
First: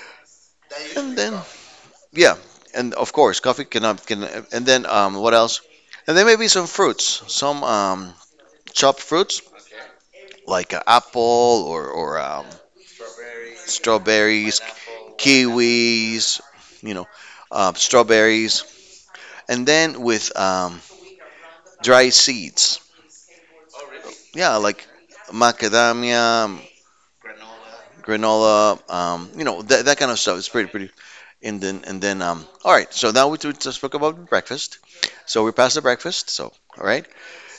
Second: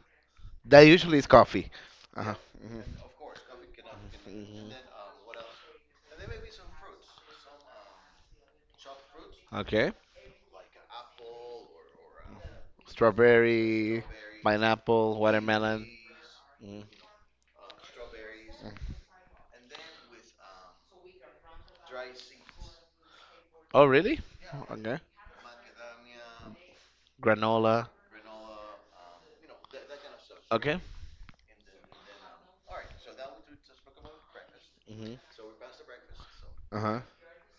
S1: That
S2: and
S1: usually is
S2: then
S1: coffee. Uh
S2: yeah,
S1: huh. Hmm.
S2: and of course, coffee cannot can. And
S1: Mhm.
S2: then, what else? And then maybe some fruits, some, chopped fruits
S1: Okay.
S2: like, apple or
S1: Strawberry,
S2: strawberries,
S1: pineapple, watermelon.
S2: kiwis,
S1: Mhm.
S2: you know, strawberries, and then with, dry seeds.
S1: Oh, really?
S2: Yeah, like
S1: Okay.
S2: macadamia,
S1: Granola.
S2: granola, you know, that kind of stuff. It's pretty,
S1: Okay.
S2: pretty. And then, all right. So now we just spoke about breakfast.
S1: Hmm.
S2: So we passed the breakfast. So,
S1: Uh
S2: all
S1: huh.
S2: right.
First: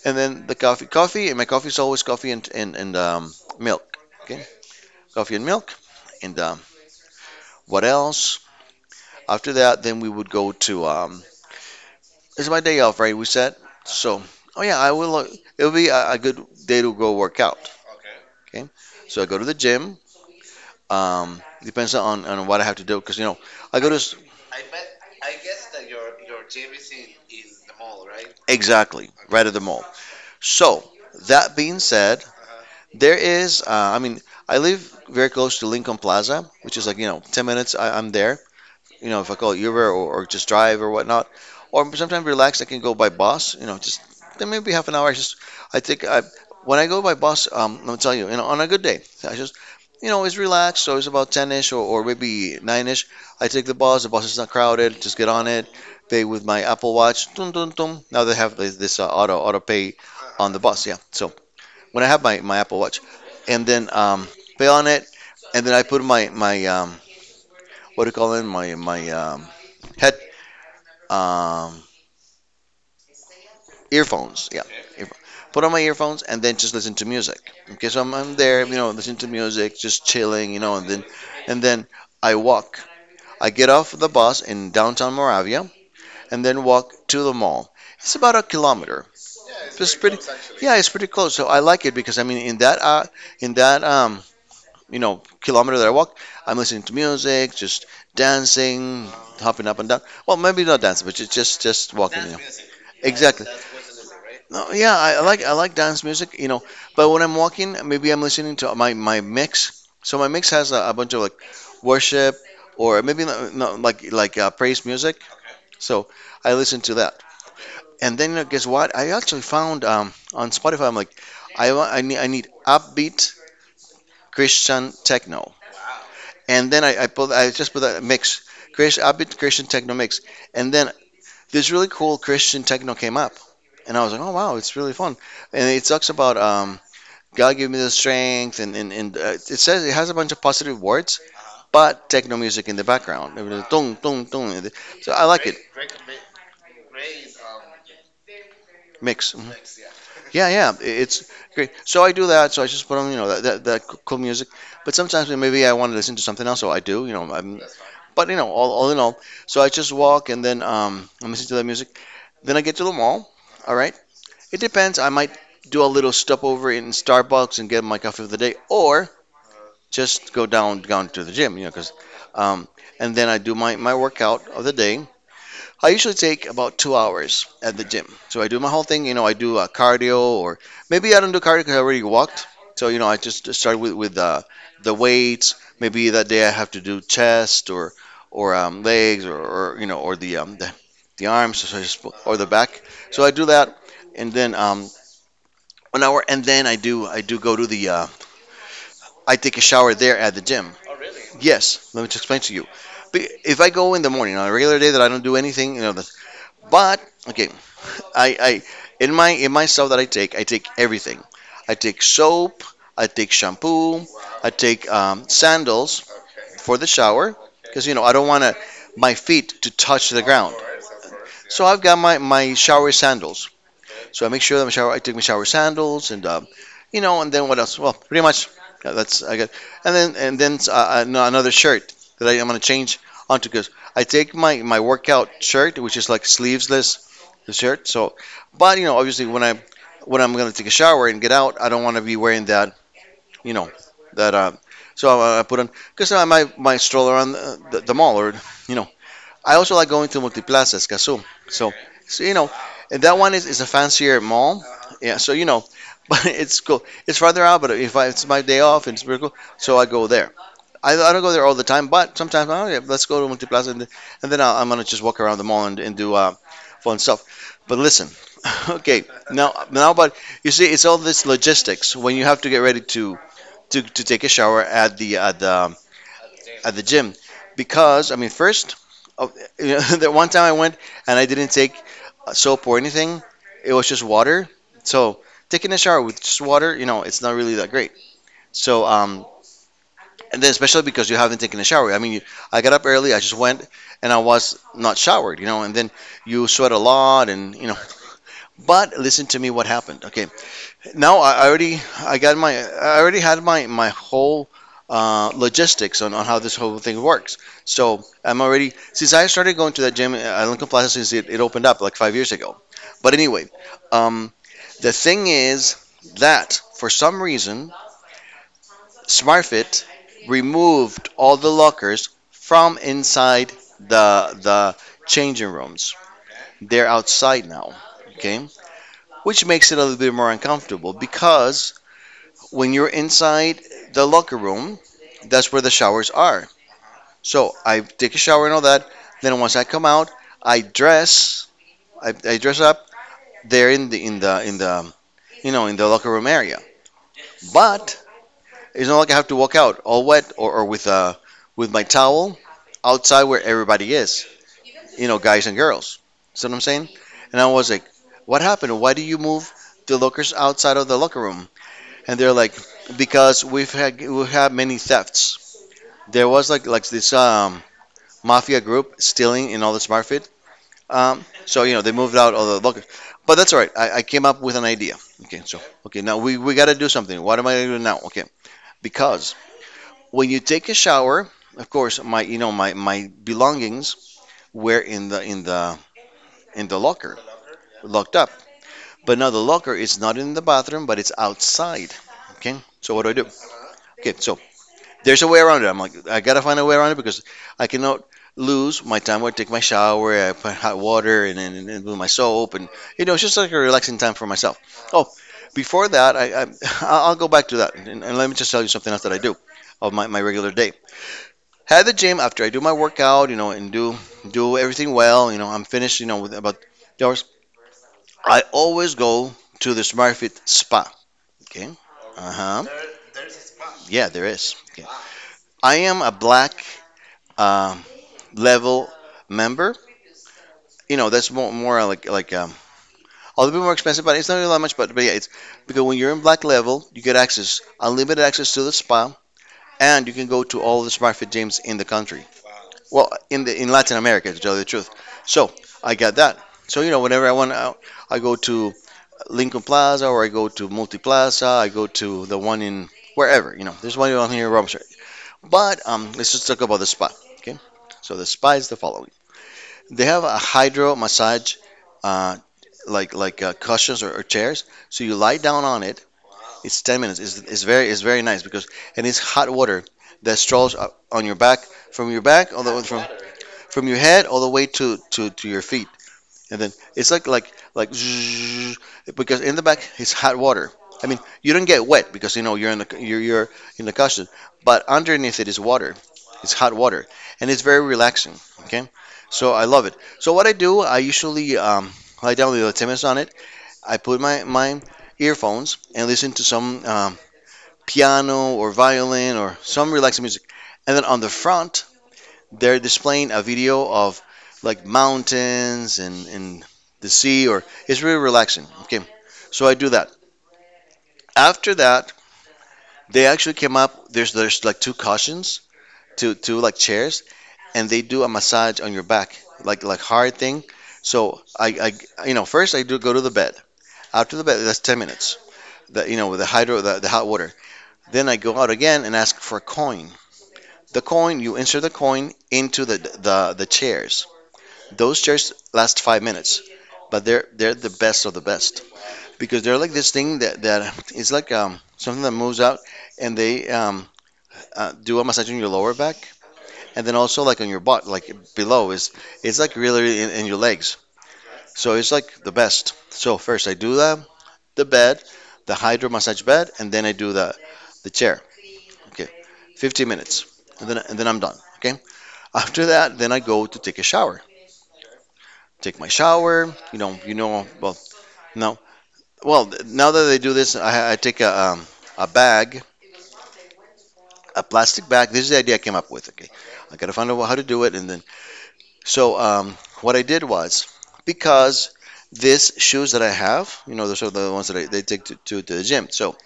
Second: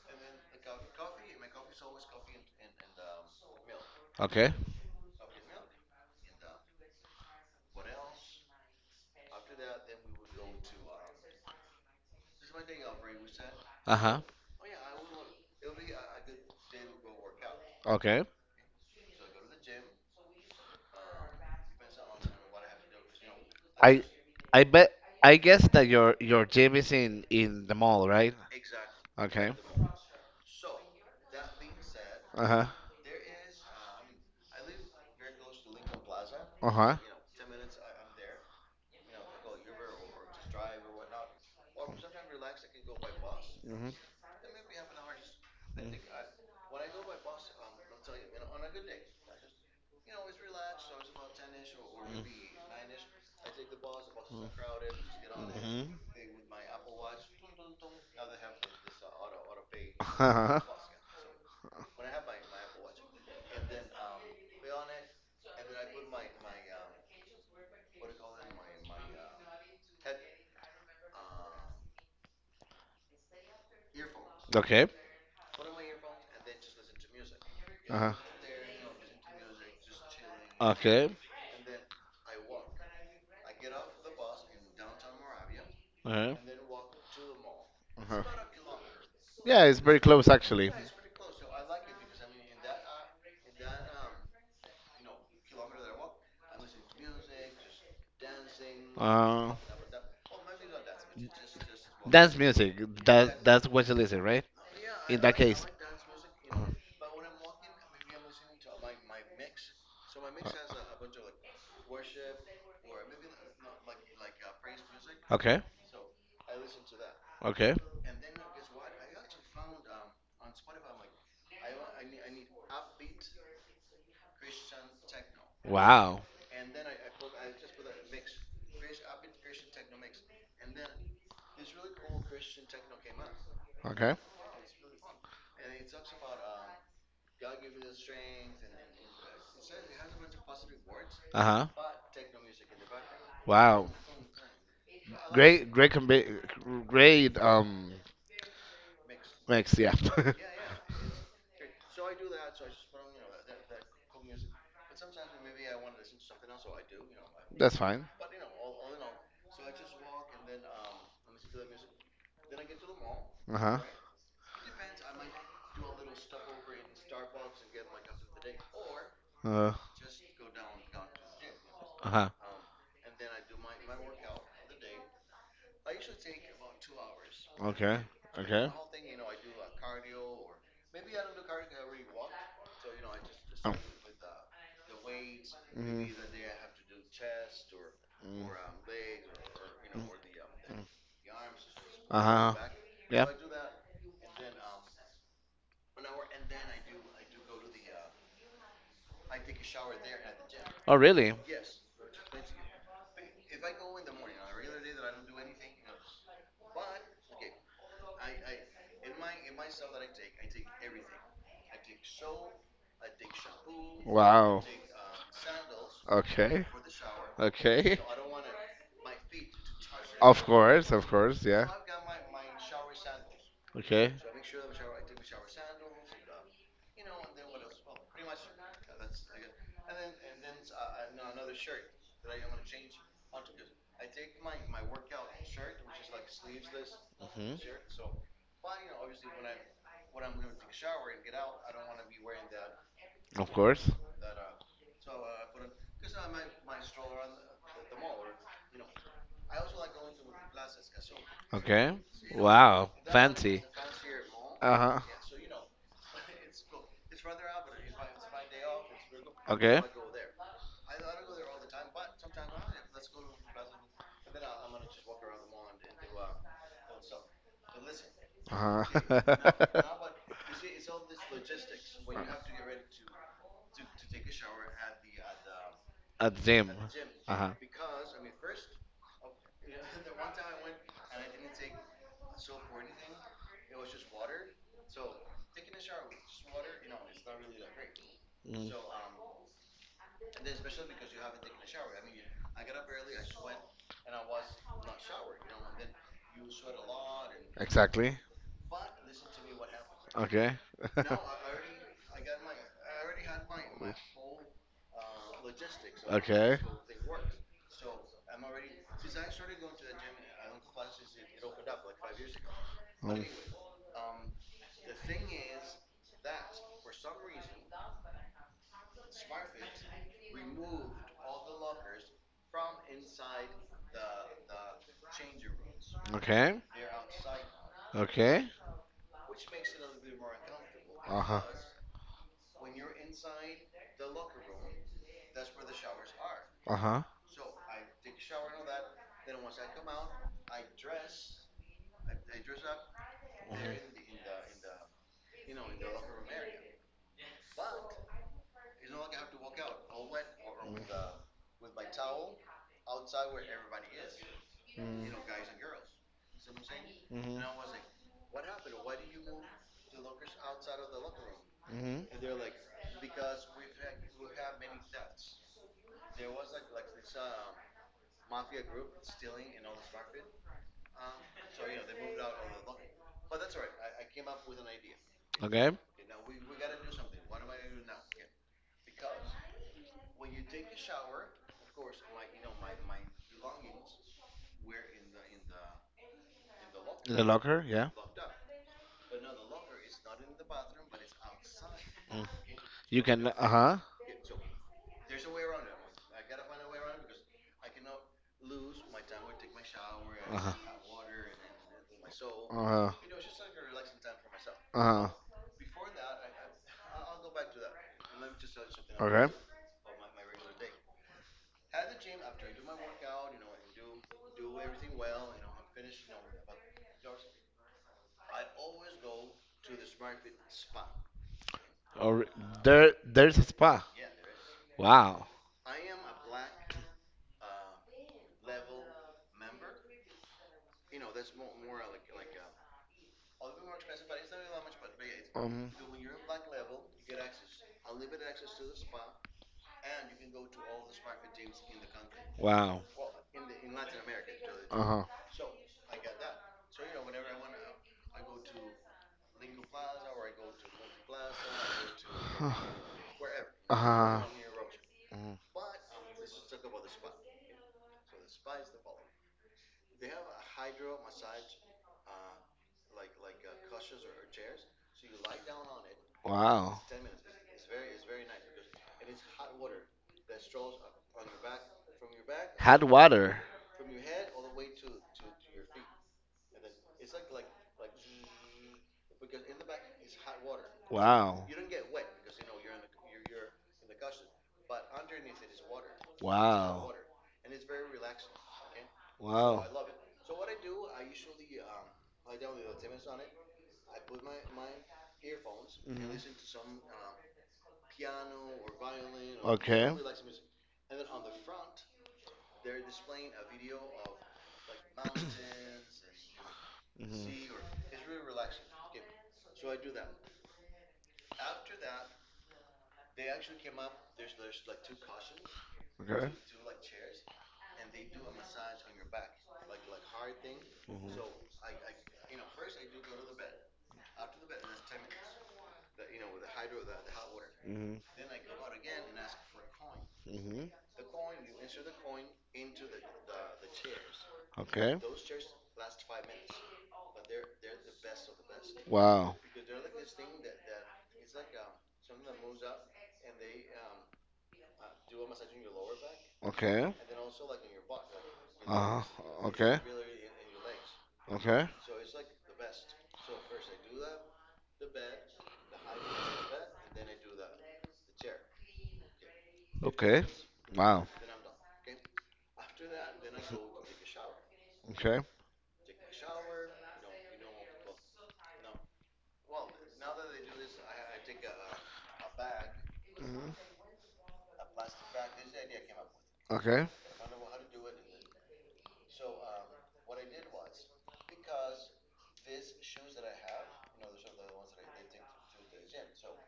S2: And then the coffee, and my coffee is always coffee and milk. Okay,
S1: Okay.
S2: coffee and milk. And, what else? After that, then we would go to. It's my day off, right? We said.
S1: Uh huh.
S2: So, oh yeah, I will. It'll be a good day to go work out.
S1: Okay.
S2: Okay, so I go to the gym. Depends on what I have to do because you know I go to.
S1: I I bet I guess that your gym is in the mall, right?
S2: Exactly, right at
S1: Okay.
S2: the mall. So, that being said,
S1: Uh huh.
S2: there is. I mean, I live very close to Lincoln Plaza,
S1: Uh
S2: which is
S1: huh.
S2: like you know 10 minutes. I'm there. You know, if I call Uber, or just drive or whatnot, or sometimes relax, I can go by bus, you know,
S1: Mm-hmm.
S2: just then maybe half an hour. I just, I think I, when I go by bus, I'll tell you, you know, on a good day, you know, it's relaxed. So it's about 10-ish, or maybe 9-ish. I take the bus. The bus is not crowded. Just get on it.
S1: Mm-hmm.
S2: Pay with my Apple Watch. Dun, dun, dun. Now they have this auto pay on the
S1: Uh-huh.
S2: bus. Yeah. So when I have my Apple Watch, and then, pay on it, and then I put my what do you call it? My head um, earphones. Yeah,
S1: Okay.
S2: earphones. Put on my earphones and then just listen to music. Okay, so I'm,
S1: Uh-huh.
S2: I'm there, you know, listening to music, just chilling, you know, and then
S1: Okay.
S2: and then I walk. I get off the bus in downtown Moravia
S1: Uh-huh.
S2: and then walk to the mall. It's
S1: Uh-huh.
S2: about a kilometer.
S1: Yeah, it's
S2: It's
S1: very
S2: pretty,
S1: close actually.
S2: yeah, it's pretty close. So I like it because I mean, in that, you know, kilometer that I walk, I'm listening to music, just dancing,
S1: Uh,
S2: hopping up and down. Well, maybe not dancing, but just walking. You
S1: dance
S2: know.
S1: music. That
S2: Exactly.
S1: that's what you listen, right?
S2: No, yeah,
S1: In that
S2: I
S1: case.
S2: like dance music, you know.
S1: Uh-huh.
S2: But when I'm walking, maybe I'm listening to my mix. So my mix has a
S1: Uh,
S2: bunch of like worship, or maybe not, like praise music.
S1: okay.
S2: So I listen to that.
S1: Okay.
S2: And then you know, guess what? I actually found, on Spotify. I'm like, I need upbeat Christian techno.
S1: Wow.
S2: And then I just put a mix, Christian, upbeat Christian techno mix. And then this really cool Christian techno came up, and I was
S1: Okay.
S2: like, oh wow, it's really fun. And it talks about, God give me the strength, and it says it has a bunch of positive words,
S1: Uh huh.
S2: but techno music in the background. It was
S1: Wow.
S2: dun, dun, dun. So I like it.
S1: Great, great, great
S2: Mix. Mhm.
S1: mix. Yeah.
S2: Yeah, yeah, it's great. So I do that. So I just put on, you know, that cool music. But sometimes maybe I want to listen to something else, so I do.
S1: That's fine.
S2: But you know, all in all, so I just walk and then, I listen to that music. Then I get to the mall.
S1: Uh
S2: All
S1: huh.
S2: right, it depends. I might do a little stop over in Starbucks and get my coffee of the day, or
S1: Uh
S2: just go down to the gym. You know, because
S1: huh.
S2: um, and then I do my workout of the day. I usually take about 2 hours at the
S1: Okay.
S2: gym. So I do my
S1: Okay. Oh.
S2: whole thing. You know, I do cardio, or maybe I don't do cardio because I already walked. So you know, I just start with the weights.
S1: Mhm. Mm.
S2: Maybe that day I have to do chest or legs, or you know or the arms so
S1: Uh
S2: or the
S1: huh.
S2: back. So
S1: Yeah.
S2: I do that, and then an hour, and then I do go to the I take a shower there at the gym.
S1: Oh really?
S2: Yes, let me just explain to you. If I go in the morning on a regular day that I don't do anything, you know, but okay, I in my stuff that I take everything. I take soap, I take shampoo, I
S1: Wow.
S2: take sandals
S1: Okay.
S2: for the shower because you
S1: Okay.
S2: know I don't want to my feet to touch the
S1: Of
S2: ground.
S1: course. Of course.
S2: So
S1: Yeah.
S2: I've got my shower sandals.
S1: Okay.
S2: So I make sure that my shower, I take my shower sandals and, you know, and then what else? Well, pretty much yeah, that's I got. And then no, another shirt that I'm gonna change onto because I take my workout shirt, which is like sleeveless
S1: Hmm.
S2: shirt. So, but you know, obviously when I'm gonna take a shower and get out, I don't want to be wearing that,
S1: Of
S2: you know,
S1: course.
S2: that. So I put on because I my stroller on the mall or you know I also like going to Multiplaza Escazú. So,
S1: Okay.
S2: so you know,
S1: Wow.
S2: and that one is a fancier mall.
S1: Uh huh.
S2: Yeah, so you know, but it's cool. It's farther out, but if I, it's my day off, it's pretty cool. So I go there. I don't go there all the time, but sometimes oh yeah, let's go to Multiplaza, and and then I'm gonna just walk around the mall and do fun stuff. But listen,
S1: Uh
S2: okay, now, but you see, it's all this logistics when you have to get ready to take a shower at the at the
S1: a gym.
S2: at the gym because I mean, first, uh, you know, that one time I went and I didn't take soap or anything. It was just water. So taking a shower with just water, you know, it's not really that great. So and then especially because you haven't taken a shower. I mean, I got up early. I just went and I was not showered, you know. And then you sweat a lot, and you know.
S1: Exactly.
S2: But listen to me, what happened? Okay,
S1: Okay. now.
S2: no, I already I already had my whole logistics on how this whole thing works. So I'm already since I started going to that gym at Lincoln Plaza since it opened up like 5 years ago. But
S1: Mm.
S2: anyway, um, the thing is that for some reason SmartFit removed all the lockers from inside the changing rooms.
S1: Okay.
S2: They're outside now,
S1: Okay.
S2: okay? Which makes it a little bit more uncomfortable
S1: Uh-huh.
S2: because when you're inside the locker room, that's where the showers are.
S1: Uh-huh.
S2: So I take a shower and all that. Then once I come out, I dress. I dress up there in the you know in the locker room area. But it's not like I have to walk out all wet, or
S1: Mhm.
S2: with my towel outside where everybody is. You
S1: Mm.
S2: know, guys and girls. See what I'm saying?
S1: Mm-hmm.
S2: And I was like, "What happened? Why do you move the lockers outside of the locker room?" And
S1: Mm-hmm.
S2: they're like, "Because we've had many thefts." There was like this mafia group stealing in all the smart fit. So you know they moved out all the lockers, but that's all right. I came up with an idea. Okay, so
S1: Okay.
S2: okay now we got to do something. What am I gonna do now? Okay, because when you take a shower, of course my you know my belongings were in the
S1: In
S2: locker
S1: the locker, yeah.
S2: locked up, but now the locker is not in the bathroom, but it's outside.
S1: Mm.
S2: Okay, so
S1: You
S2: what do I
S1: can,
S2: do?
S1: uh-huh.
S2: Okay, so there's a way around it. I'm like, I gotta find a way around it because I cannot lose my time. I take my shower, I
S1: Uh-huh.
S2: put hot water, and then do my soap, and
S1: Uh-huh.
S2: you know, it's just like a relaxing time for myself. Oh,
S1: Uh-huh.
S2: before that, I I'll go back to that, and let me just tell you something else that I
S1: Okay.
S2: do of my regular day. At the gym, after I do my workout, you know, and do do everything well, you know, I'm finished, you know, with about 2 hours. I always go to the SmartFit Spa. Okay.
S1: Or
S2: Uh huh.
S1: there, there's a spa.
S2: Yeah, there is. Okay.
S1: Wow.
S2: I am a black um, level member, you know, that's more like a little bit more expensive, but it's not really that much. But yeah, it's
S1: Um.
S2: because when you're in black level, you get access, unlimited access to the spa, and you can go to all the smart fit gyms in the country.
S1: Wow.
S2: Well, in the in Latin America, to tell you the truth.
S1: Uh-huh.
S2: So I got that. So you know, whenever I want, I go to Lincoln Plaza or I go to Multiplaza. I go to the one in wherever. You know, there's one
S1: Uh-huh.
S2: on here in Rome Street. But let's just talk about the spa. Okay. So the spa is the following. They have a hydro massage, uh, like cushions or chairs. So you lie down on it.
S1: Wow.
S2: It's 10 minutes. It's very nice because and it's hot water that strolls up on your back from your back all the way
S1: Water.
S2: from your head all the way to to your feet and then it's like like zzzz, because in the back it's hot water. I mean,
S1: Wow.
S2: you don't get wet because you know you're in the cushion, but underneath it is water. It's hot
S1: Wow.
S2: water, and it's very relaxing. Okay, so
S1: Wow.
S2: I love it. So what I do, I usually lie down with the tennis on it. I put my earphones
S1: Mhm.
S2: and listen to some piano or violin or
S1: Okay.
S2: some relaxing music, and then on the front they're displaying a video of like mountains and the sea or it's really relaxing. Okay, so I do that. After that, they actually came up, there's like two cushions, two like chairs, and they do a massage on your back like hard thing.
S1: Mhm. Okay.
S2: So i
S1: Mhm.
S2: i you know first I do go to the bed. After the bed, that's 10 minutes, that you know with the hydro the hot water.
S1: Mhm.
S2: Then I go out again and ask for a coin.
S1: Mhm.
S2: The coin, you insert the coin into the chairs.
S1: Okay.
S2: Those chairs last 5 minutes, but they're the best of the best
S1: Wow.
S2: because they're like this thing that that is like something that moves out, and they do a massage on your lower back
S1: Okay.
S2: and then also like on your butt like below
S1: Uh
S2: is
S1: huh.
S2: it's like
S1: Okay.
S2: really, really in your legs
S1: Okay.
S2: so it's like the best. So first I do the bed, the hydro massage bed, and then I do the chair. Okay, 15
S1: Okay.
S2: minutes,
S1: Wow.
S2: and then I'm done. Okay. After that, then I go to take a shower.
S1: Okay.
S2: Take my shower. You know, you know. Well, no, well, now that I do this, I take a bag,
S1: Hmm.
S2: a plastic bag. This is the idea I came up with. Okay,
S1: Okay.
S2: I gotta find out how to do it, and then so what I did was because these shoes that I have, you know, those are the ones that they take to the gym. So,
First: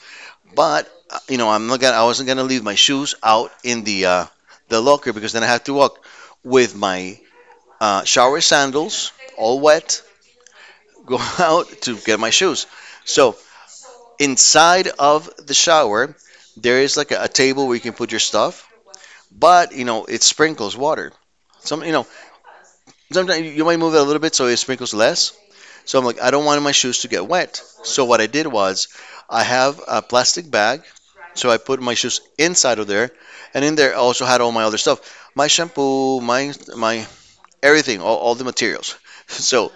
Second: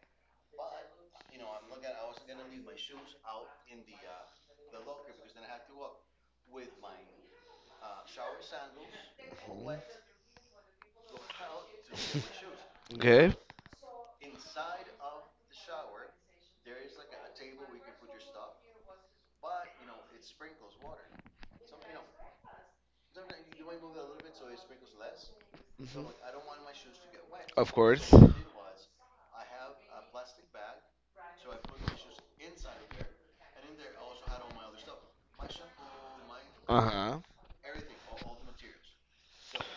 S2: but you know, I wasn't gonna leave my shoes out in the locker because then I have to walk with my shower sandals all
S1: Mhm.
S2: wet, go out to get my shoes.
S1: Okay.
S2: So inside of the shower, there is like a table where you can put your stuff, but you know it sprinkles water. Some you know sometimes you might move it a little bit so it sprinkles less. So I'm like I don't want
S1: Hmm.
S2: my shoes to get wet.
S1: Of
S2: So
S1: course.
S2: what I did was I have a plastic bag, so I put my shoes inside of there, and in there I also had all my other stuff, my shampoo, my
S1: Uh
S2: my
S1: huh.
S2: everything, all the materials. So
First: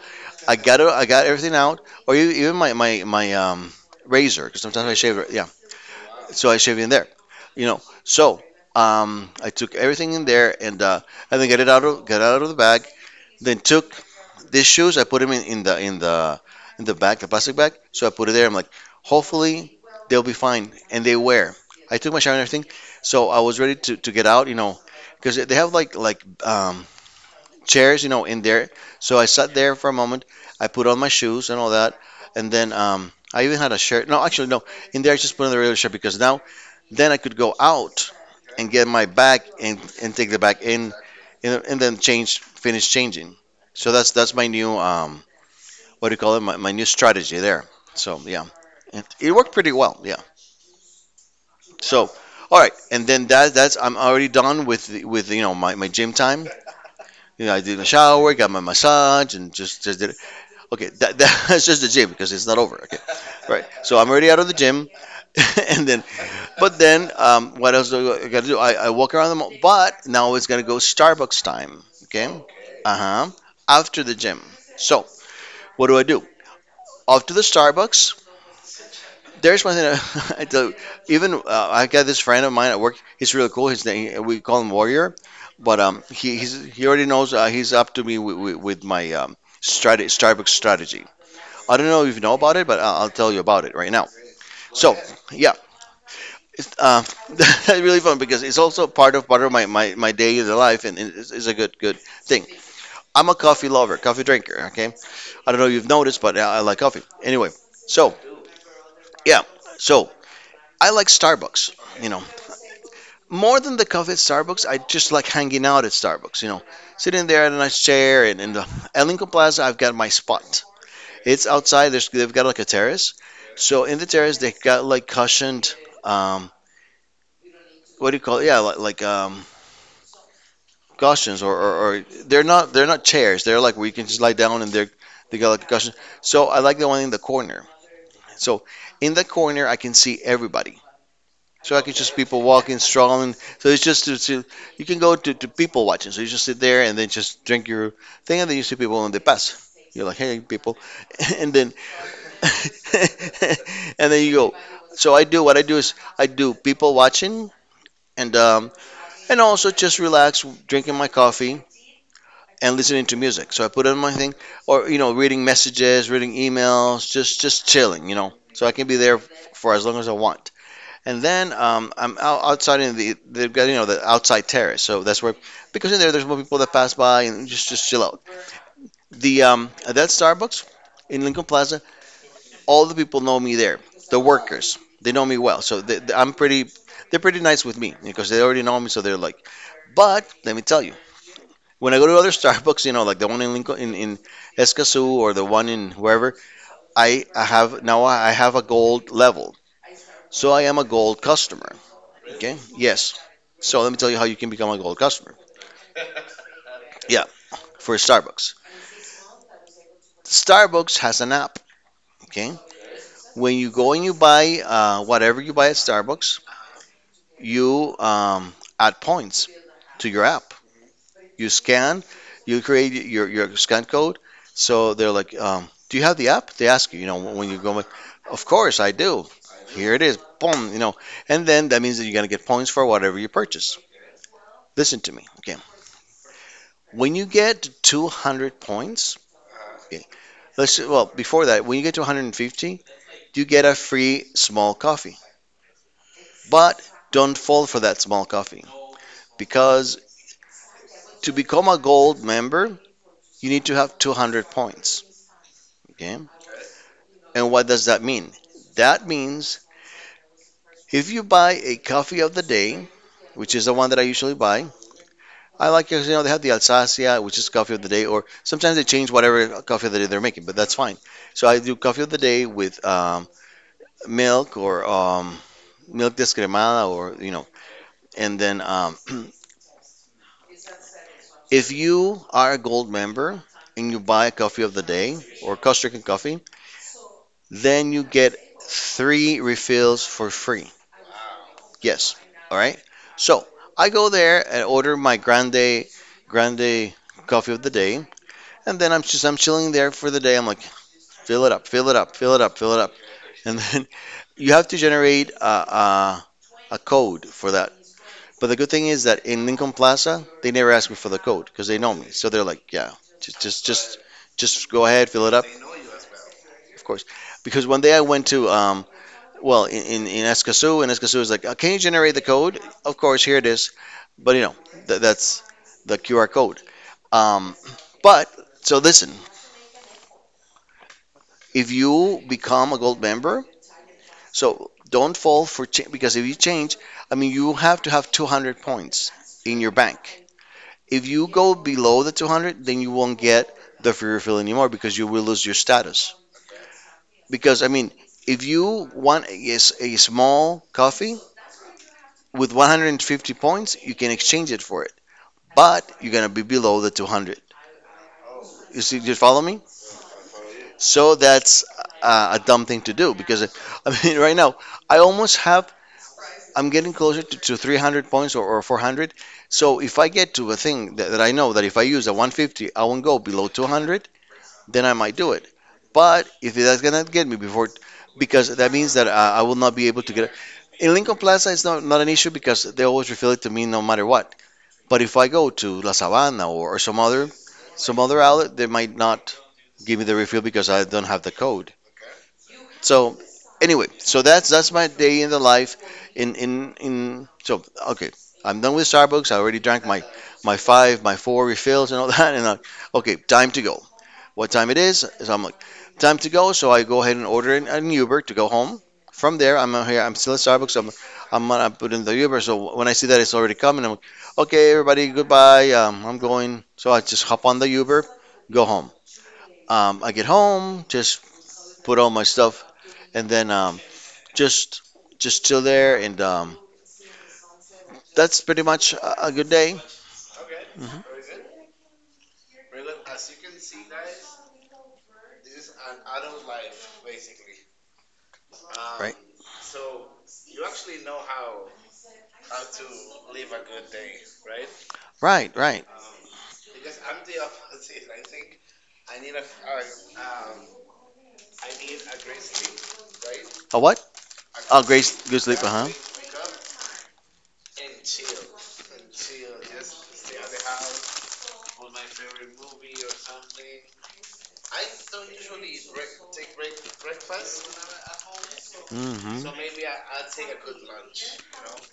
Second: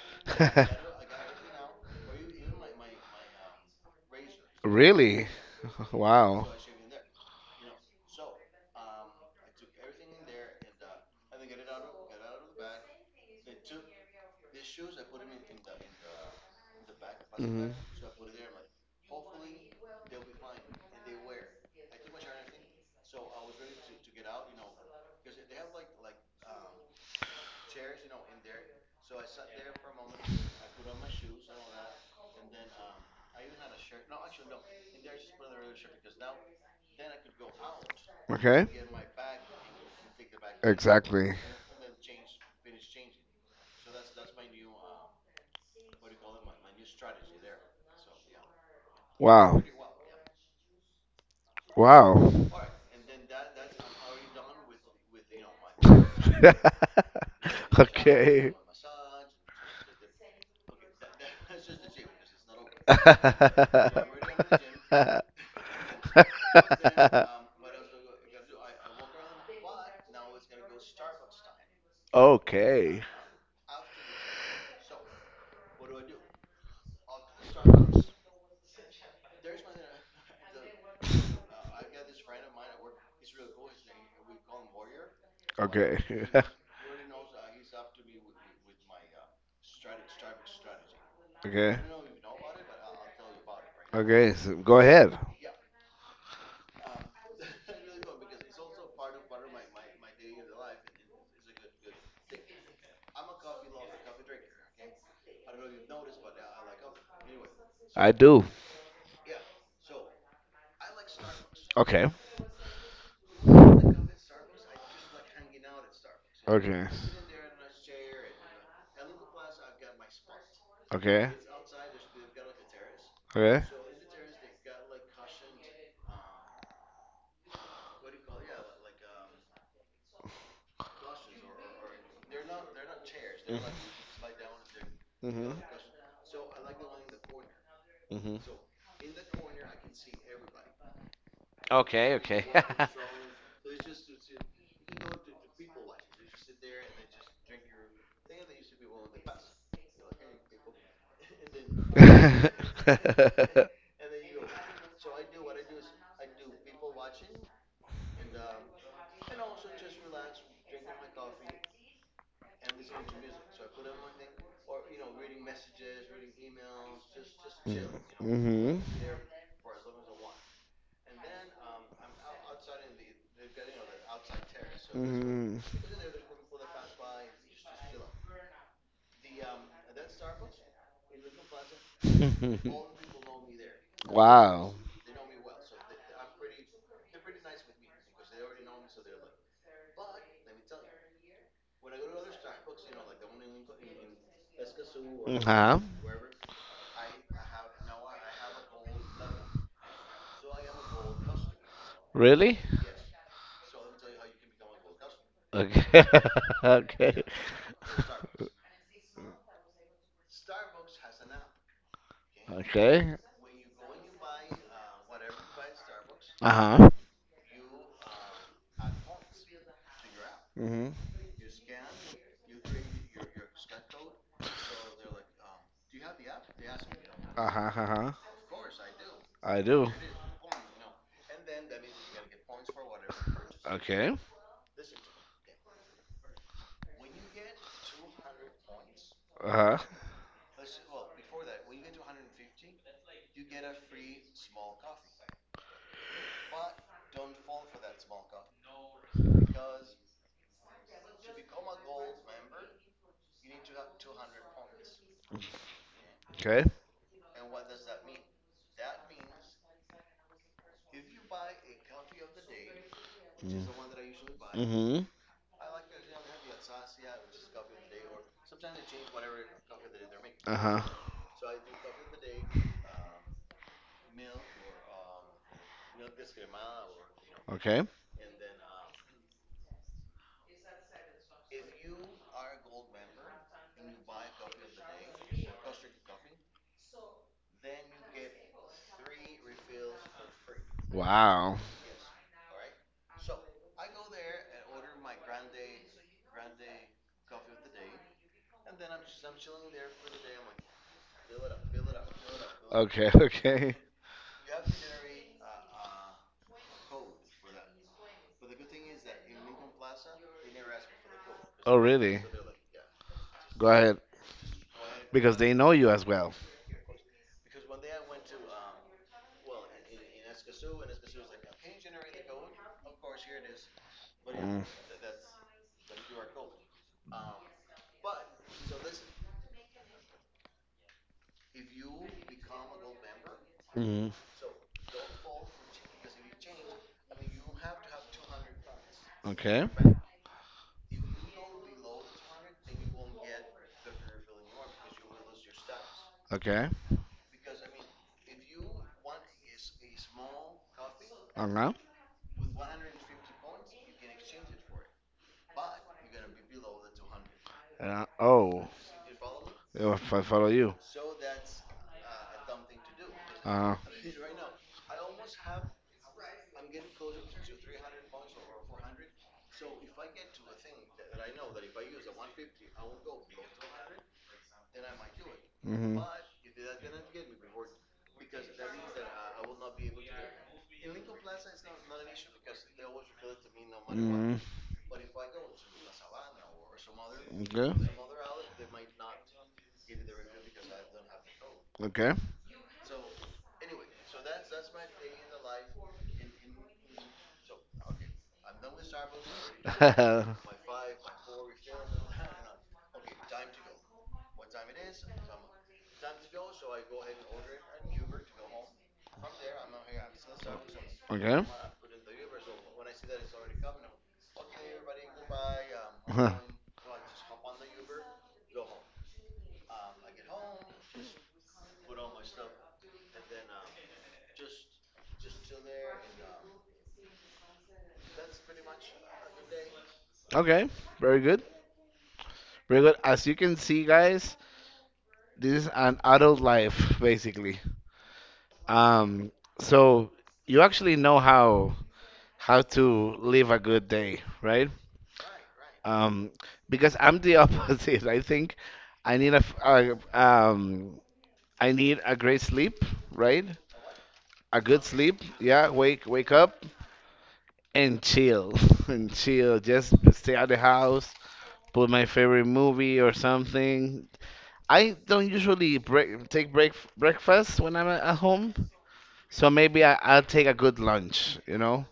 S2: I got everything out, or even my razor because sometimes I shave.
S1: really?
S2: It. Yeah,
S1: Wow.
S2: so I shaved in there, you know. So I took everything in there and and then get out of the bag. Then took these shoes. I put them in the in the in the bag, the plastic
S1: Hmm.
S2: bag. So I put it there. I'm like, hopefully they'll be fine, and they were. I took my shower and everything, so I was ready to get out, you know, because they have like chairs, you know, in there. So I sat there for a moment. I put on my shoes and all that, and then I even had a shirt. No, actually, no. In there, I just put on the regular shirt because now then I could go out
S1: Okay.
S2: and get my bag and take the bag in
S1: Exactly.
S2: and then change, finish changing. So that's my new what do you call it? My new strategy there. So yeah, it worked
S1: Wow.
S2: pretty well. Yeah. So
S1: Wow.
S2: all right, and then that's I'm already done with my, my gym time. You know I did a shower, got
S1: okay.
S2: my massage, and just did it. Okay, that, that's just the gym because it's not over. Okay, right. So I'm already out of the gym, and then but then, what else do I gotta do? I walk around the mall, but now it's gonna go Starbucks time. Okay. Uh
S1: okay.
S2: huh. After the gym. So what do I do? Off to the Starbucks. There's one thing I do. Even I got this friend of mine at work. He's really cool. His name we call him Warrior, but
S1: Okay.
S2: he already knows. He's up to me with my Starbucks strategy. I
S1: okay.
S2: don't know if you know about it, but I'll tell you about it right now.
S1: Okay. So go
S2: So
S1: ahead.
S2: yeah, Uh, that's really fun because it's also part of my day, in the life and it's a good thing. I'm a coffee lover, coffee drinker. Okay, I don't know if you've noticed, but I like coffee. Anyway,
S1: I
S2: so
S1: do.
S2: yeah, so I like Starbucks.
S1: Okay.
S2: You know, more than the coffee at Starbucks, I just like hanging out at Starbucks. You know,
S1: Okay.
S2: sitting there in a nice chair and in the at Lincoln Plaza, I've got my spot.
S1: Okay.
S2: It's outside. They've got like a terrace.
S1: Okay.
S2: So in the terrace, they've got like cushioned, um, what do you call it? Yeah, like cushions or they're not chairs. They're like where you can just lie down and they got
S1: Mhm.
S2: like a cushion. So I like the one in the corner.
S1: Mhm.
S2: So in the corner I can see everybody. So I can
S1: Okay.
S2: just people
S1: Okay.
S2: walking, strolling. So it's just to you can go to people watching. So you just sit there and then just drink your thing and then you see people and they pass. You're like, hey people, and then and then you go. So I do what I do is I do people watching and um and also just relax, drinking my coffee and listening to music. So I put on my thing, or you know, reading messages, reading emails, just chilling, you know. So I
S1: mhm.
S2: can be there for as long as I want. And then I'm out, outside in the they've got you know the outside terrace, so that's where
S1: Mhm.
S2: because in there there's more people that pass by and just chill out. The at that Starbucks in Lincoln Plaza, all the people know me there. The
S1: wow.
S2: workers they know me well, so they- I'm pretty. They're pretty nice with me because they already know me, so they're like. But let me tell you, when I go to other Starbucks, you know, like the one in Lincoln, in Escazú or the one
S1: Uh-huh.
S2: in wherever, I have a gold level. So I am a gold customer. Okay?
S1: Really?
S2: Yes. So let me tell you how you can become a gold customer.
S1: Okay. Okay.
S2: Yeah, for Starbucks. Starbucks has an app. Okay?
S1: Okay.
S2: When you go and you buy whatever you buy at Starbucks,
S1: Uh-huh.
S2: you add points to your app.
S1: Mm-hmm.
S2: You scan, you create your scan code. So they're like, do you have the app? They ask you, you know, when you
S1: Uh-huh.
S2: go,
S1: Uh-huh.
S2: of course I do.
S1: I do.
S2: Here it is, boom, you know. And then that means that you're going to get points for whatever you purchase.
S1: Okay.
S2: Listen to me, okay? When you get to 200 points,
S1: Uh-huh.
S2: okay, before that, when you get to 150, you get a free small coffee. But don't fall for that small coffee because to become a gold member, you need to have 200 points, okay?
S1: Okay.
S2: And what does that mean? That means if you buy a coffee of the day, which is the one that I usually buy, I like, you know, they have the Alsacia, which is coffee of the day, or sometimes they change whatever coffee of the day they're making,
S1: Mm-hmm.
S2: but that's fine.
S1: Uh-huh.
S2: So I do coffee of the day with milk or milk descremada, or, you know,
S1: Okay.
S2: and then if you are a gold member and you buy a coffee of the day or Costa Rican coffee, then you get three refills for free.
S1: Wow.
S2: Yes. All right. So I go there and order my grande coffee of the day, and then I'm chilling there for the day. I'm like, fill it up, fill it up, fill it up, fill it up,
S1: Okay.
S2: and
S1: Okay.
S2: then you have to generate a, a code for that. But the good thing is that in Lincoln Plaza, they never ask me for the code because
S1: Oh,
S2: they know me.
S1: really? Yeah.
S2: So they're like, yeah, just just
S1: Go ahead.
S2: just just go ahead, fill it
S1: Because
S2: up.
S1: they know you as well.
S2: Of course, because one day I went to in Escazú, and Escazú is like, can you generate the code? Of course, here it is. But you know,
S1: Mm.
S2: th that's the QR code. Um, but so listen, if you become a gold member,
S1: Hmm.
S2: so don't fall for change because if you change, I mean, you have to have 200 points in
S1: Okay.
S2: your bank. If you go below the 200, then you won't get the free refill anymore because you will lose your status.
S1: Okay.
S2: Because I mean, if you want a small coffee,
S1: Uh huh.
S2: with 150 points, you can exchange it for it, but you're gonna be below the 200.
S1: Uh, oh,
S2: You see, you follow me?
S1: yeah, if I follow you.
S2: So that's a dumb thing to do because
S1: Uh.
S2: I mean, right now I almost have. I'm getting closer to 300 points or 400. So if I get to a thing that I know that if I use a 150, I won't go below 200, then I might do it.
S1: Mhm.
S2: But if that's gonna get me before, because that means that I will not be able to get it. In Lincoln Plaza, it's not an issue because they always refill it to me no matter what.
S1: Mhm.
S2: But if I go to La Sabana or some other outlet, they might not give me the refill because I don't have the code.
S1: Okay. Okay.
S2: So anyway, so that's my day in the life. In so okay, I'm done with Starbucks. I already drank my four refills and all that, and okay, time to go what time it is. So I'm like, time to go. So I go ahead and order an Uber to go home. From there, I'm out here. I'm still at Starbucks. So
S1: okay.
S2: I'm gonna put in the Uber. So when I see that it's already coming, I'm like, okay, everybody, goodbye. I'm
S1: Huh.
S2: going. So I just hop on the Uber, go home. I get home, just put all my stuff, and then just just chill there. And that's pretty much a good day.
S1: Okay,
S2: hmm
S1: very good. Very good. As you can see, guys, this is an adult life, basically.
S2: Right,
S1: Um, so you actually know how to live a good day, right?
S2: right.
S1: Um, because I'm the opposite. I think I need a, I need a great sleep, right?
S2: A what?
S1: A good
S2: A great
S1: sleep.
S2: good sleep.
S1: Yeah,
S2: Uh huh.
S1: wake wake up and chill and chill. Just stay out of the house. Put my favorite movie or something. I don't usually take breakfast when I'm at home,
S2: hmm
S1: so maybe I'll take a good lunch. You know,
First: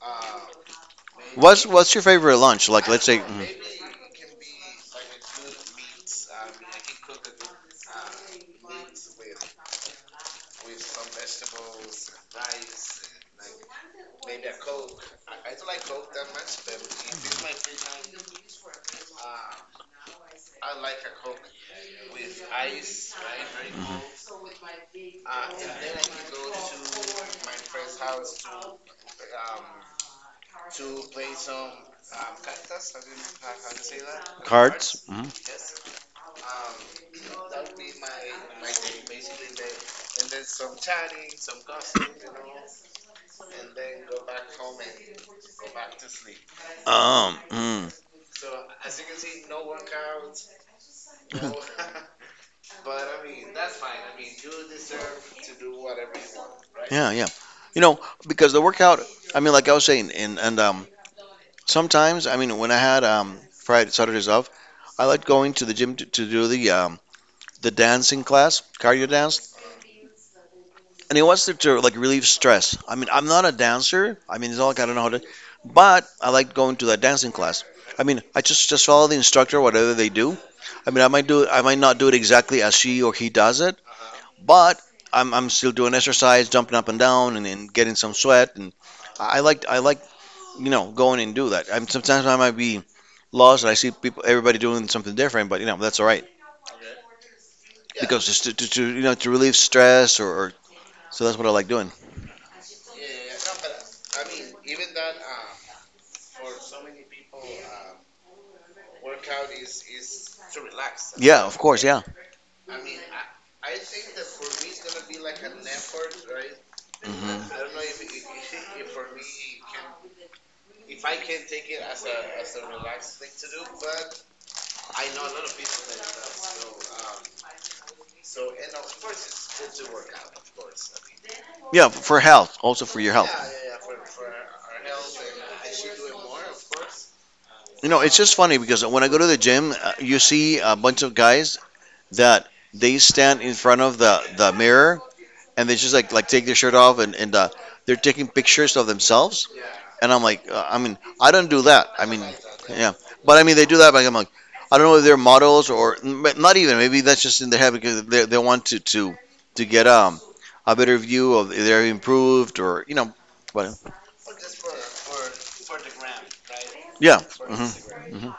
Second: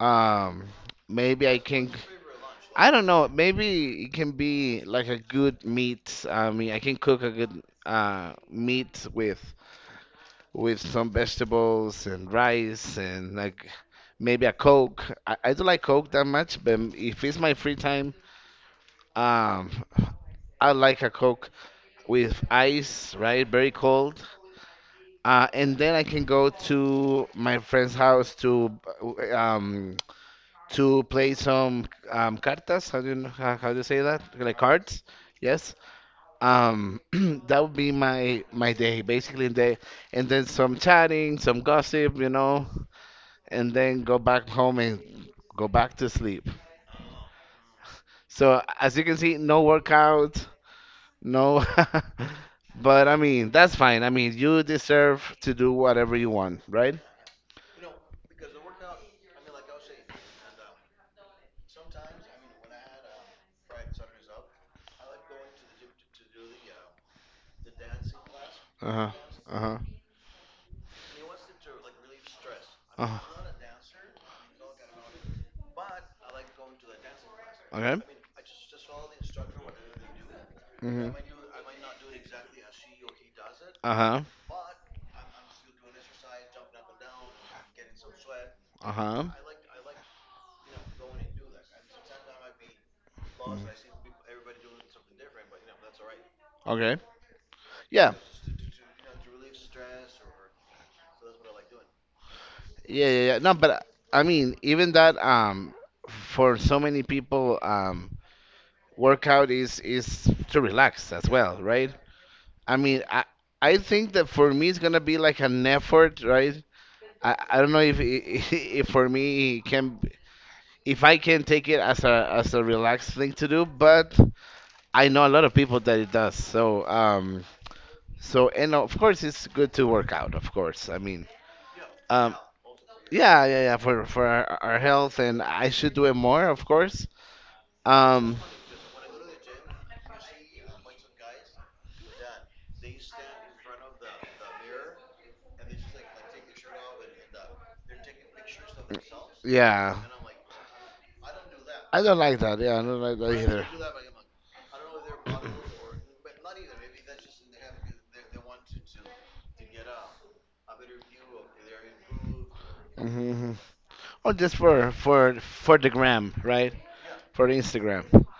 S1: um, maybe I can.
S2: What's your favorite lunch? Like,
S1: I don't
S2: let's say
S1: know.
S2: mhm.
S1: Maybe it can be like a good meat. I mean, I can cook a good meat with some vegetables and rice, and like maybe a Coke. I don't like Coke that much, but if it's my free time, um, I like a Coke with ice, right? Very cold. And then I can go to my friend's house um, to play some cartas. How do you know, how do you say that? Like cards.
S2: Cards. Mhm.
S1: Yes. Um, that would be my my day basically, and then some chatting, some gossip, you know, and then go back home and go back to sleep.
S2: Um, mm,
S1: So as you can see, no workout, no, but I mean that's fine. I mean you deserve to do whatever you want, right?
S2: yeah, yeah. You know, because the workout, I mean, like I was saying, and sometimes, I mean, when I had Friday Saturdays off, I liked going to the gym to do the dancing class, cardio
S1: Uh-huh.
S2: dance
S1: Uh-huh.
S2: and it was to like relieve stress. I mean,
S1: Uh-huh.
S2: I'm not a dancer. I mean, it's not like I don't know how to, but I like going to that dancing class.
S1: Okay.
S2: I mean, I just follow the instructor, whatever they do. I mean, I
S1: Mm-hmm.
S2: might do it, I might not do it exactly as she or he does it,
S1: Uh-huh.
S2: but I'm still doing exercise, jumping up and down, and getting some sweat. And
S1: Uh-huh.
S2: I like you know going and do that. I'm sometimes I might be lost and I see people everybody doing something different, but you know that's all right
S1: Okay. Yeah.
S2: because it's to you know to relieve stress or so that's what I like doing.
S1: Yeah, yeah, yeah. No, but I mean, even that for so many people workout is to relax as
S2: Yeah, of
S1: well,
S2: course,
S1: right?
S2: yeah.
S1: I mean, I think that for me it's gonna be like an effort, right? I
S2: hmm
S1: don't know if if for me it can if I can take it as a relaxed thing to do, but I know a lot of people that it does. So, so, and of course, it's good to work out, of course. I mean,
S2: Yeah, for
S1: um,
S2: health, also for your health.
S1: yeah, yeah, yeah, for our health, and I should do it more, of course.
S2: You know, it's
S1: Um,
S2: just funny because when I go to the gym, you see a bunch of guys that they stand in front of the mirror and they just take their shirt off and and they're taking pictures of themselves.
S1: yeah.
S2: And I'm like, I mean, I don't do that.
S1: I
S2: I
S1: don't
S2: mean,
S1: like that. Yeah, I
S2: yeah,
S1: don't like that
S2: but I mean
S1: either.
S2: they do that. But I'm like, I don't know if they're models or but not even. Maybe that's just in their head because they want to get a better view of if they're improved or you know,
S1: Hmm.
S2: but
S1: Or just for for the gram, right?
S2: yeah.
S1: For the Instagram.
S2: hmm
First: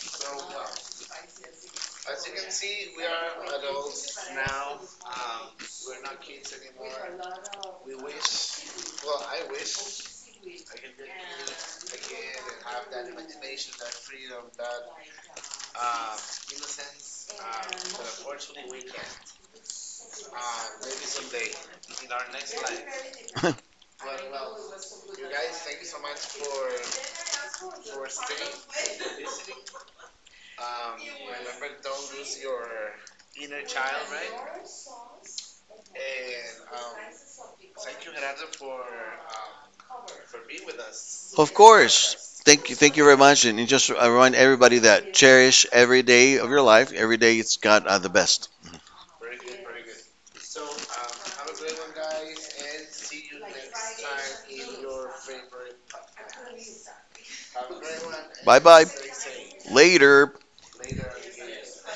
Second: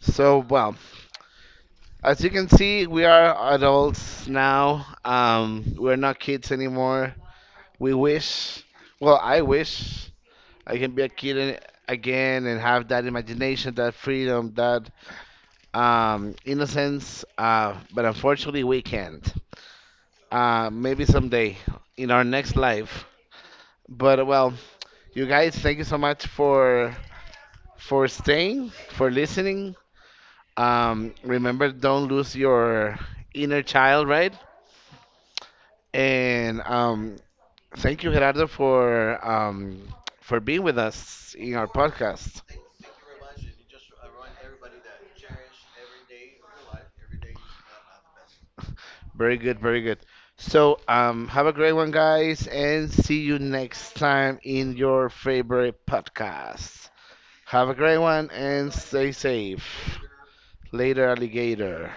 S1: So well, as you can see, we are adults now. We're not kids anymore. We wish. Well, I wish I can be a kid again and have that imagination, that freedom, that innocence. But unfortunately, we can't. Maybe someday in our next life.
S2: hmm
S1: But well, you guys, thank you so much for staying, for listening. Remember, don't lose your inner child, right? And thank you, Gerardo, for being with us
S2: Of
S1: in our
S2: course.
S1: podcast.
S2: Thank you. Thank you very much. And you just I remind everybody that cherish every day of your life. Every day it's got the best.
S1: Very good, very good. So, have a great one, guys, and see you next time in your favorite podcast. Have a great one
S2: Bye
S1: and
S2: bye.
S1: stay safe.
S2: Later.
S1: Later. Later, alligator.